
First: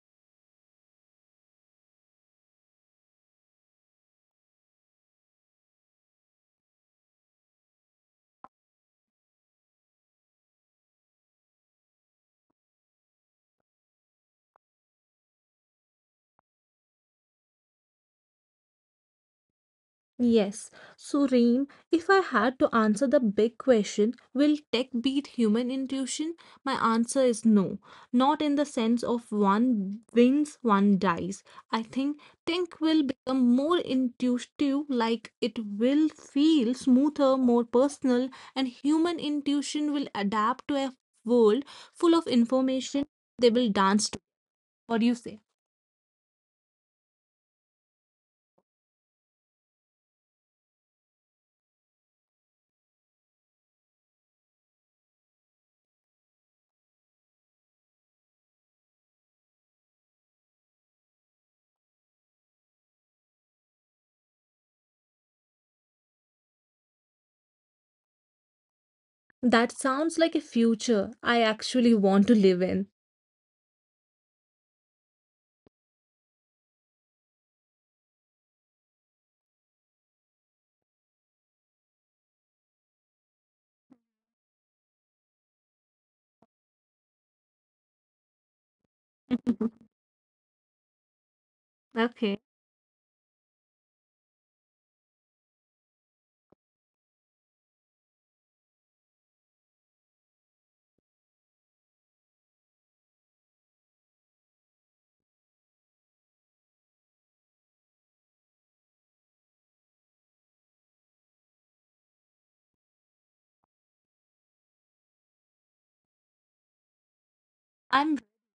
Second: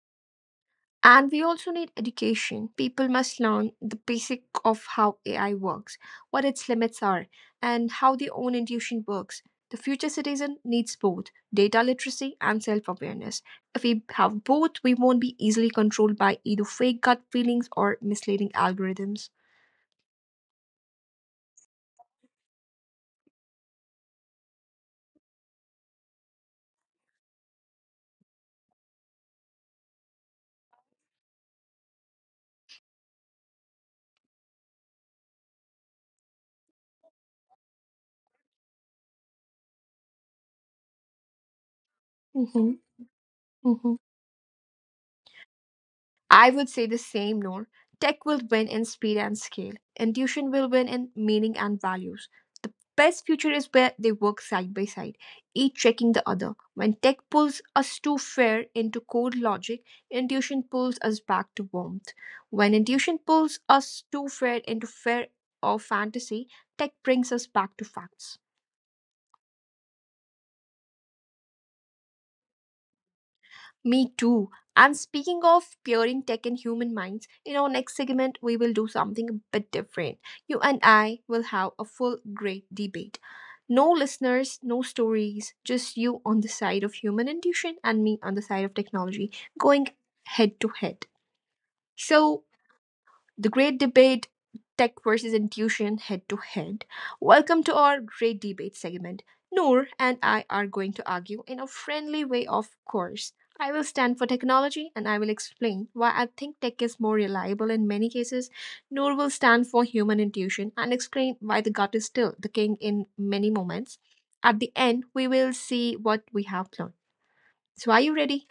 B: And we also need education. People must learn the basic of how AI works, what its limits are, and how their own intuition works. The future citizen needs both data literacy and self awareness. If we have both, we won't be easily controlled by either fake gut feelings or misleading algorithms.
A: Yes. So, Reem, if I had to answer the big question, will tech beat human intuition? My answer is no. Not in the sense of one wins, one dies. I think tech will become more intuitive, like it will feel smoother, more personal, and human intuition will adapt to a world full of
B: Mhm,
A: information they will
B: mhm.
A: dance to. What do you say?
B: I would say the same, Noor. Tech will win in speed and scale. Intuition will win in meaning and values. The best future is where they work side by side, each checking the other. When tech pulls us too far into cold logic, intuition pulls us back to warmth. When intuition pulls us too far into fear or fantasy, tech brings us back to facts.
A: That sounds like a future I actually want to live in.
B: Me too. And speaking of pairing tech and human minds, in our next segment, we will do something a bit different. You and I will have a full great debate. No listeners, no stories, just you on the side of human intuition and me on the side of technology, going head to head.
A: Okay.
B: So, the great debate: tech versus intuition, head to head. Welcome to our great debate segment. Noor and I are going to argue, in a friendly way, of course. I will stand for technology and I will explain why I think tech is more reliable in many cases. Noor will stand for human intuition and explain why the gut is still the king in many moments. At the end, we will see what we have learned. So, are
A: I'm
B: you ready?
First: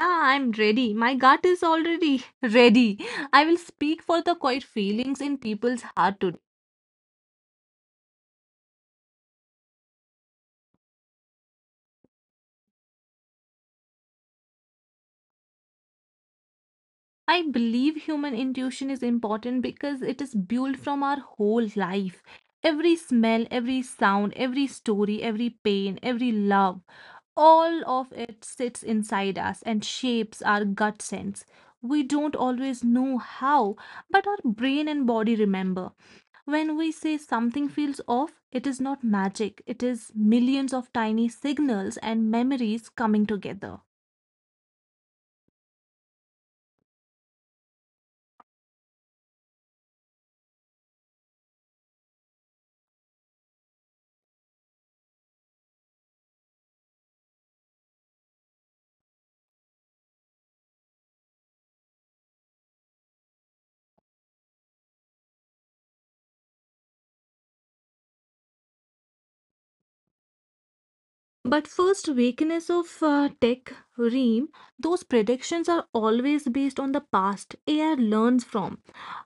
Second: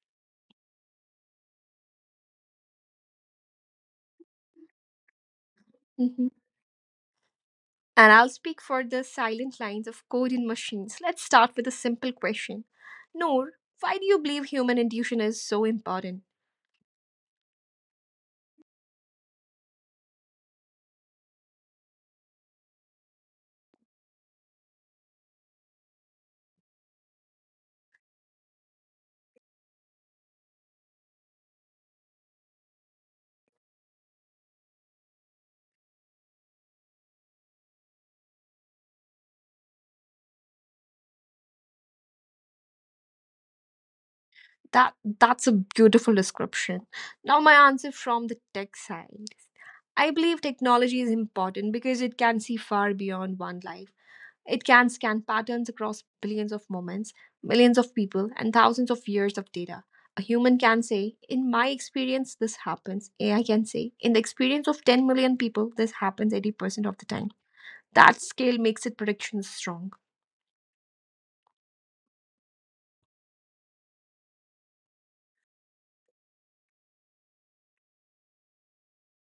A: Yeah, I'm ready. My gut is already ready. I will speak for the quiet feelings in people's heart
B: Mm-hmm.
A: today.
B: And I'll speak for the silent lines of code in machines. Let's start with a simple question. Noor, why do you believe human intuition is so important?
A: I believe human intuition is important because it is built from our whole life. Every smell, every sound, every story, every pain, every love, all of it sits inside us and shapes our gut sense. We don't always know how, but our brain and body remember. When we say something feels off, it is not magic, it is millions of tiny signals and memories coming together.
B: That that's a beautiful description. Now my answer from the tech side. I believe technology is important because it can see far beyond one life. It can scan patterns across billions of moments, millions of people, and thousands of years of data. A human can say, in my experience, this happens. AI can say, in the experience of 10 million people, this happens 80% of the time. That scale makes its predictions strong.
A: But first weakness of tech ream, those predictions are always based on the past AI learns from.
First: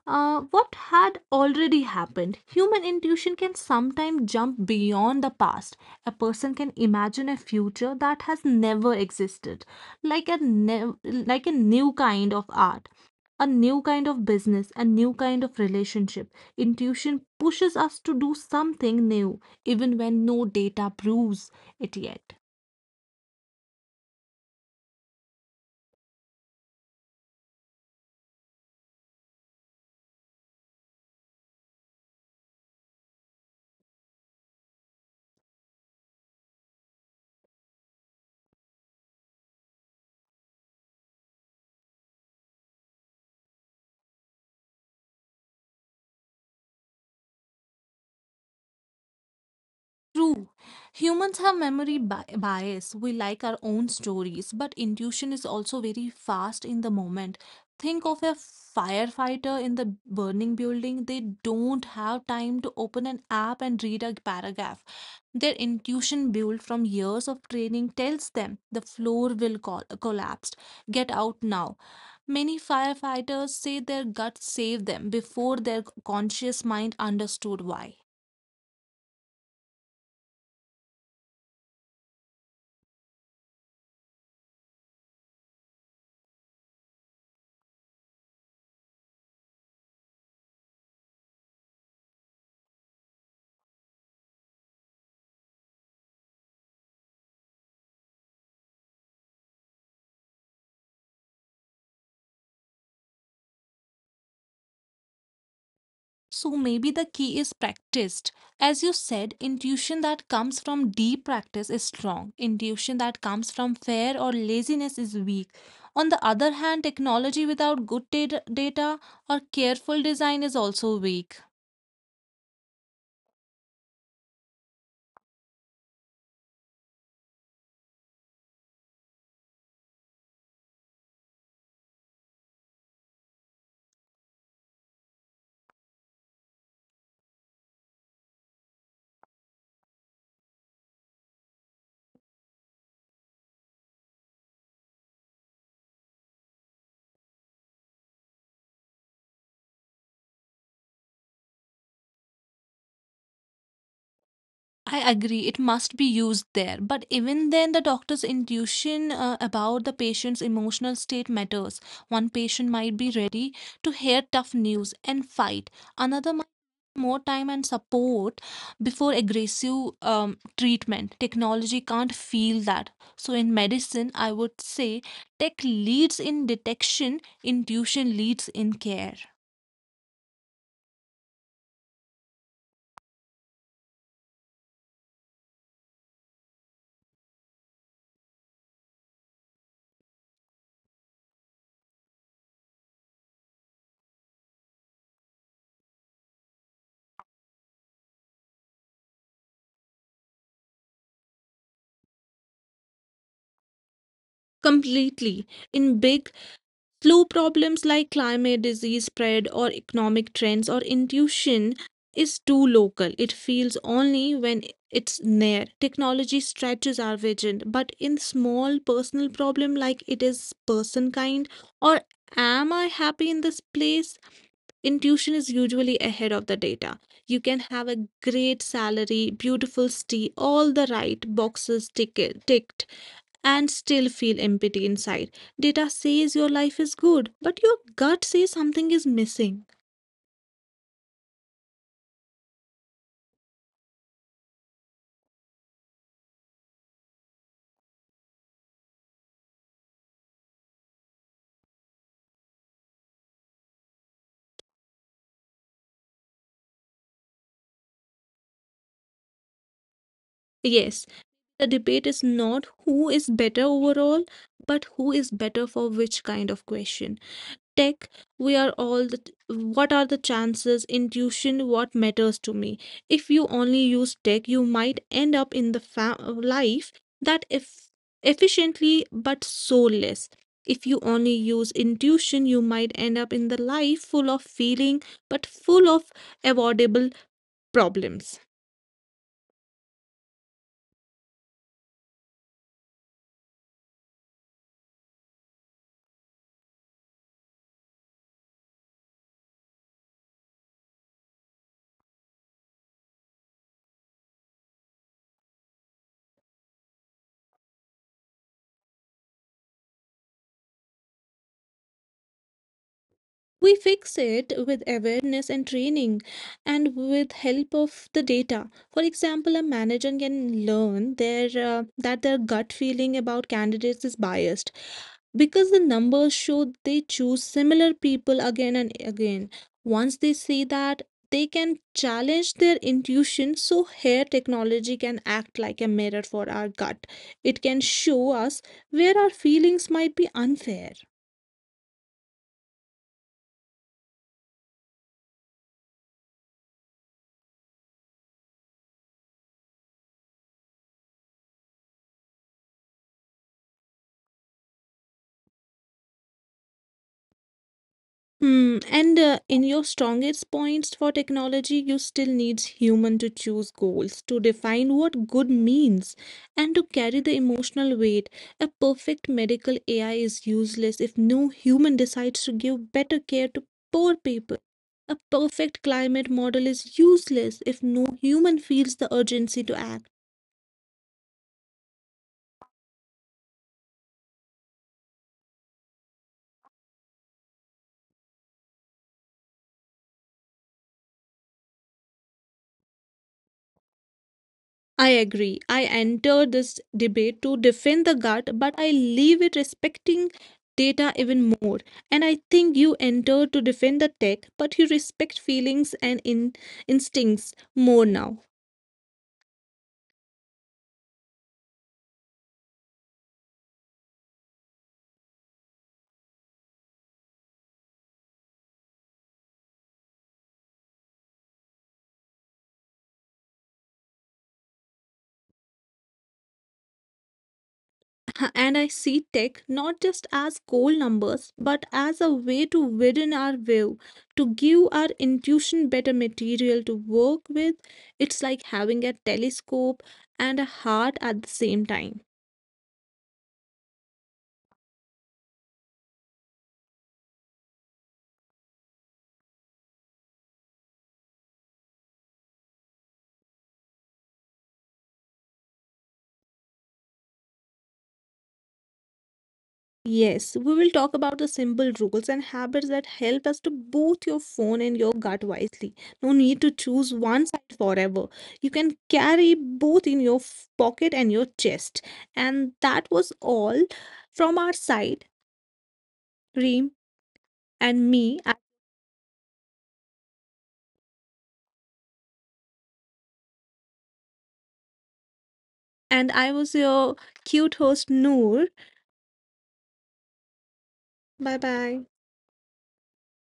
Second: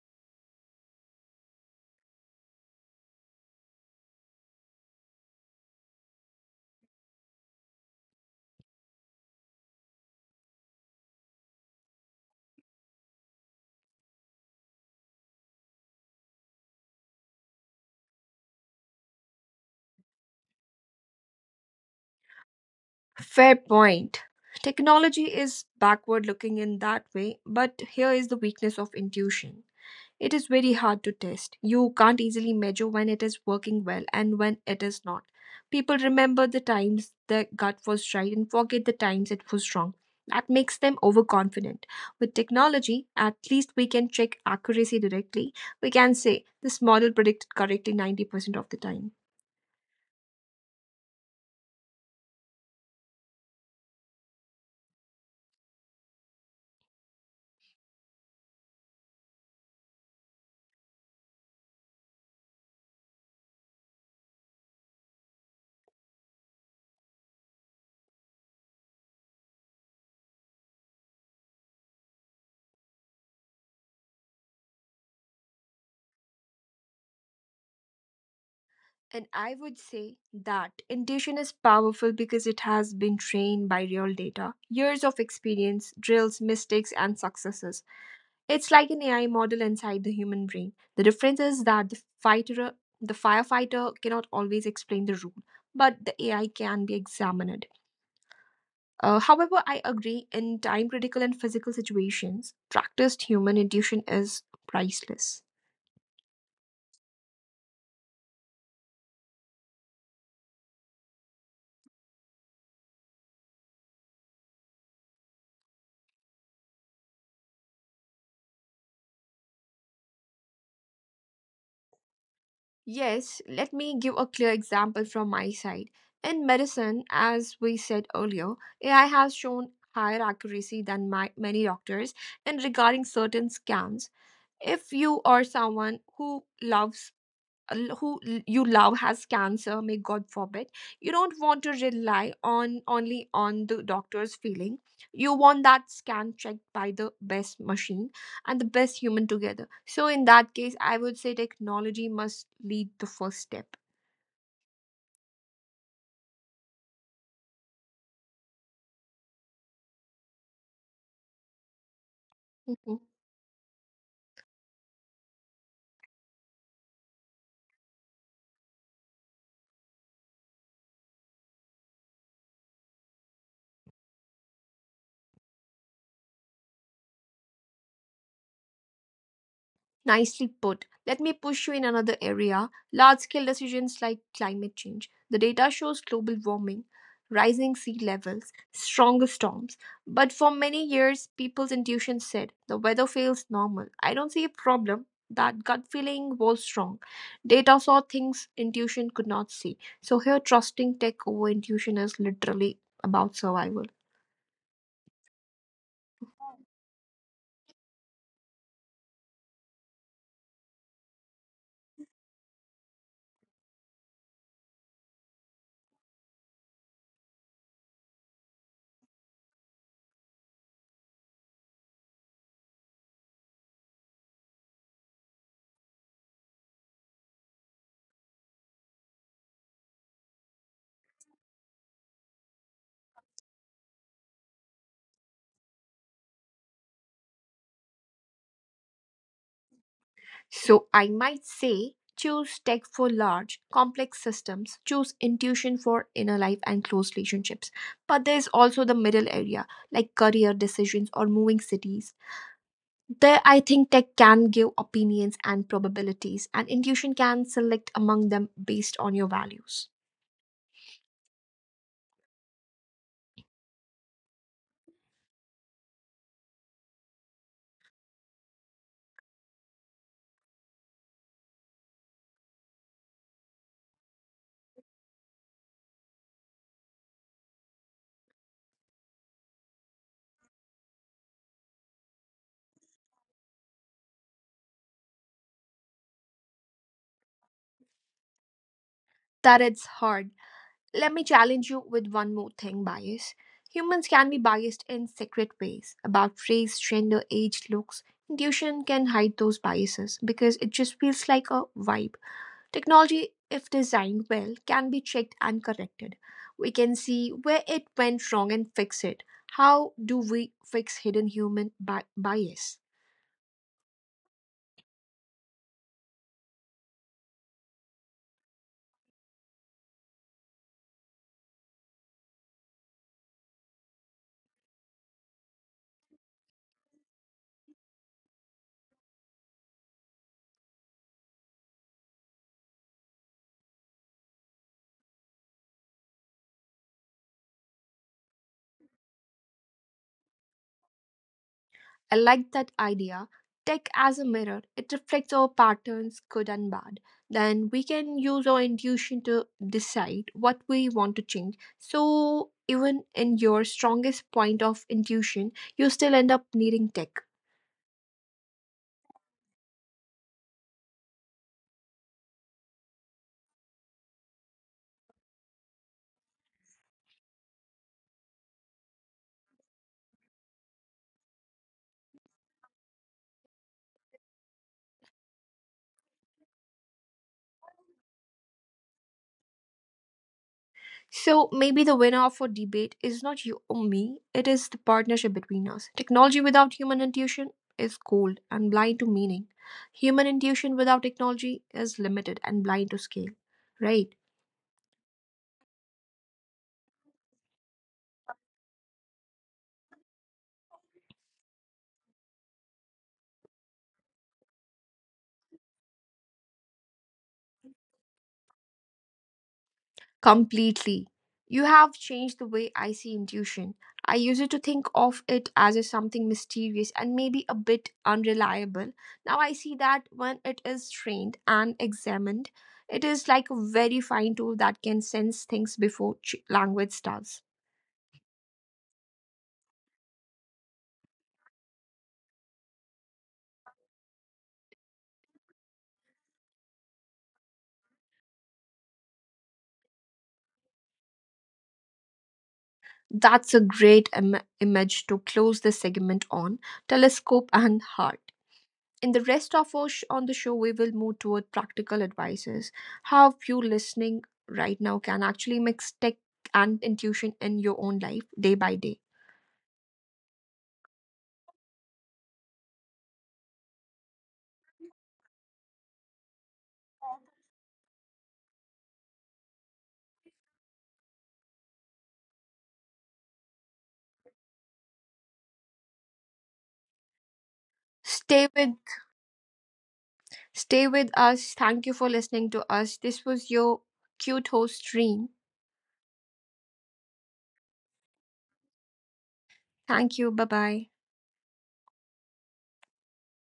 A: What had already happened. Human intuition can sometimes jump beyond the past. A person can imagine a future that has never existed, like a like a new kind of art, a new kind of business, a new kind of relationship. Intuition pushes us to do something new, even when no data proves it yet.
B: Fair point. Technology is backward looking in that way, but here is the weakness of intuition. It is very hard to test. You can't easily measure when it is working well and when it is not. People remember the times their gut was right and forget the times it was wrong. That makes them overconfident. With technology, at least we can check accuracy directly. We can say this model predicted correctly 90% of the time.
A: True. Humans have memory bias. We like our own stories, but intuition is also very fast in the moment. Think of a firefighter in the burning building. They don't have time to open an app and read a paragraph. Their intuition, built from years of training, tells them the floor will collapse. Get out now. Many firefighters say their gut saved them before their conscious mind understood why.
B: And I would say that intuition is powerful because it has been trained by real data, years of experience, drills, mistakes, and successes. It's like an AI model inside the human brain. The difference is that the firefighter cannot always explain the rule, but the AI can be examined. However, I agree, in time critical and physical situations, practiced human intuition is priceless.
A: So maybe the key is practiced. As you said, intuition that comes from deep practice is strong. Intuition that comes from fear or laziness is weak. On the other hand, technology without good data or careful design is also weak.
B: Yes, let me give a clear example from my side. In medicine, as we said earlier, AI has shown higher accuracy than many doctors in regarding certain scans. If you are someone who loves you love has cancer, may god forbid, you don't want to rely on only on the doctor's feeling. You want that scan checked by the best machine and the best human together. So in that case, I would say technology must lead the first step.
A: I agree, it must be used there. But even then, the doctor's intuition about the patient's emotional state matters. One patient might
B: Mm-hmm.
A: be ready to hear tough news and fight, another might need more time and support before aggressive treatment. Technology can't feel that. So, in medicine, I would say tech leads in detection, intuition leads in care.
B: Nicely put. Let me push you in another area: large scale decisions like climate change. The data shows global warming, rising sea levels, stronger storms. But for many years, people's intuition said the weather feels normal. I don't see a problem. That gut feeling was wrong. Data saw things intuition could not see. So here, trusting tech over intuition is literally about survival.
A: Completely. In big Flu problems like climate, disease spread, or economic trends or intuition is too local. It feels only when it's near. Technology stretches our vision, but in small personal problem like it is person kind or am I happy in this place? Intuition is usually ahead of the data. You can have a great salary, beautiful city, all the right boxes ticket ticked, and still feel empty inside. Data says your life is good, but your gut says something is missing.
B: So I might say choose tech for large, complex systems, choose intuition for inner life and close relationships. But there's also the middle area, like career decisions or moving cities. There, I think tech can give opinions and probabilities, and intuition can select among them based on your values.
A: Yes, the debate is not who is better overall, but who is better for which kind of question. Tech, we are all the, what are the chances? Intuition, what matters to me? If you only use tech, you might end up in the life that if efficiently but soulless. If you only use intuition, you might end up in the life full of feeling but full of avoidable problems.
B: That it's hard. Let me challenge you with one more thing: bias. Humans can be biased in secret ways about race, gender, age, looks. Intuition can hide those biases because it just feels like a vibe. Technology, if designed well, can be checked and corrected. We can see where it went wrong and fix it. How do we fix hidden human bias?
A: We fix it with awareness and training and with help of the data. For example, a manager can learn their that their gut feeling about candidates is biased because the numbers show they choose similar people again and again. Once they see that, they can challenge their intuition. So, here, technology can act like a mirror for our gut. It can show us where our feelings might be unfair.
B: I like that idea. Tech as a mirror: it reflects our patterns, good and bad. Then we can use our intuition to decide what we want to change. So, even in your strongest point of intuition, you still end up needing tech.
A: Hmm. And in your strongest points for technology, you still needs human to choose goals, to define what good means, and to carry the emotional weight. A perfect medical AI is useless if no human decides to give better care to poor people. A perfect climate model is useless if no human feels the urgency to act.
B: So, maybe the winner of our debate is not you or me, it is the partnership between us. Technology without human intuition is cold and blind to meaning. Human intuition without technology is limited and blind to scale. Right?
A: I agree. I enter this debate to defend the gut, but I leave it respecting data even more. And I think you enter to defend the tech, but you respect feelings and instincts more now.
B: Completely. You have changed the way I see intuition. I used to think of it as a something mysterious and maybe a bit unreliable. Now I see that when it is trained and examined, it is like a very fine tool that can sense things before language does.
A: And I see tech not just as cold numbers, but as a way to widen our view, to give our intuition better material to work with. It's like having a telescope and a heart at the same time.
B: That's a great image to close this segment on: telescope and heart. In the rest of our on the show, we will move toward practical advices: how you listening right now can actually mix tech and intuition in your own life day by day.
A: Yes, we will talk about the simple rules and habits that help us to both your phone and your gut wisely. No need to choose one side forever. You can carry both in your pocket and your chest. And that was all from our side, Reem and me.
B: Stay with stay with us. Thank you for listening to us. This was your cute host Dream.
A: And I was your cute host, Noor.
B: Thank you. Bye bye.
A: Bye bye.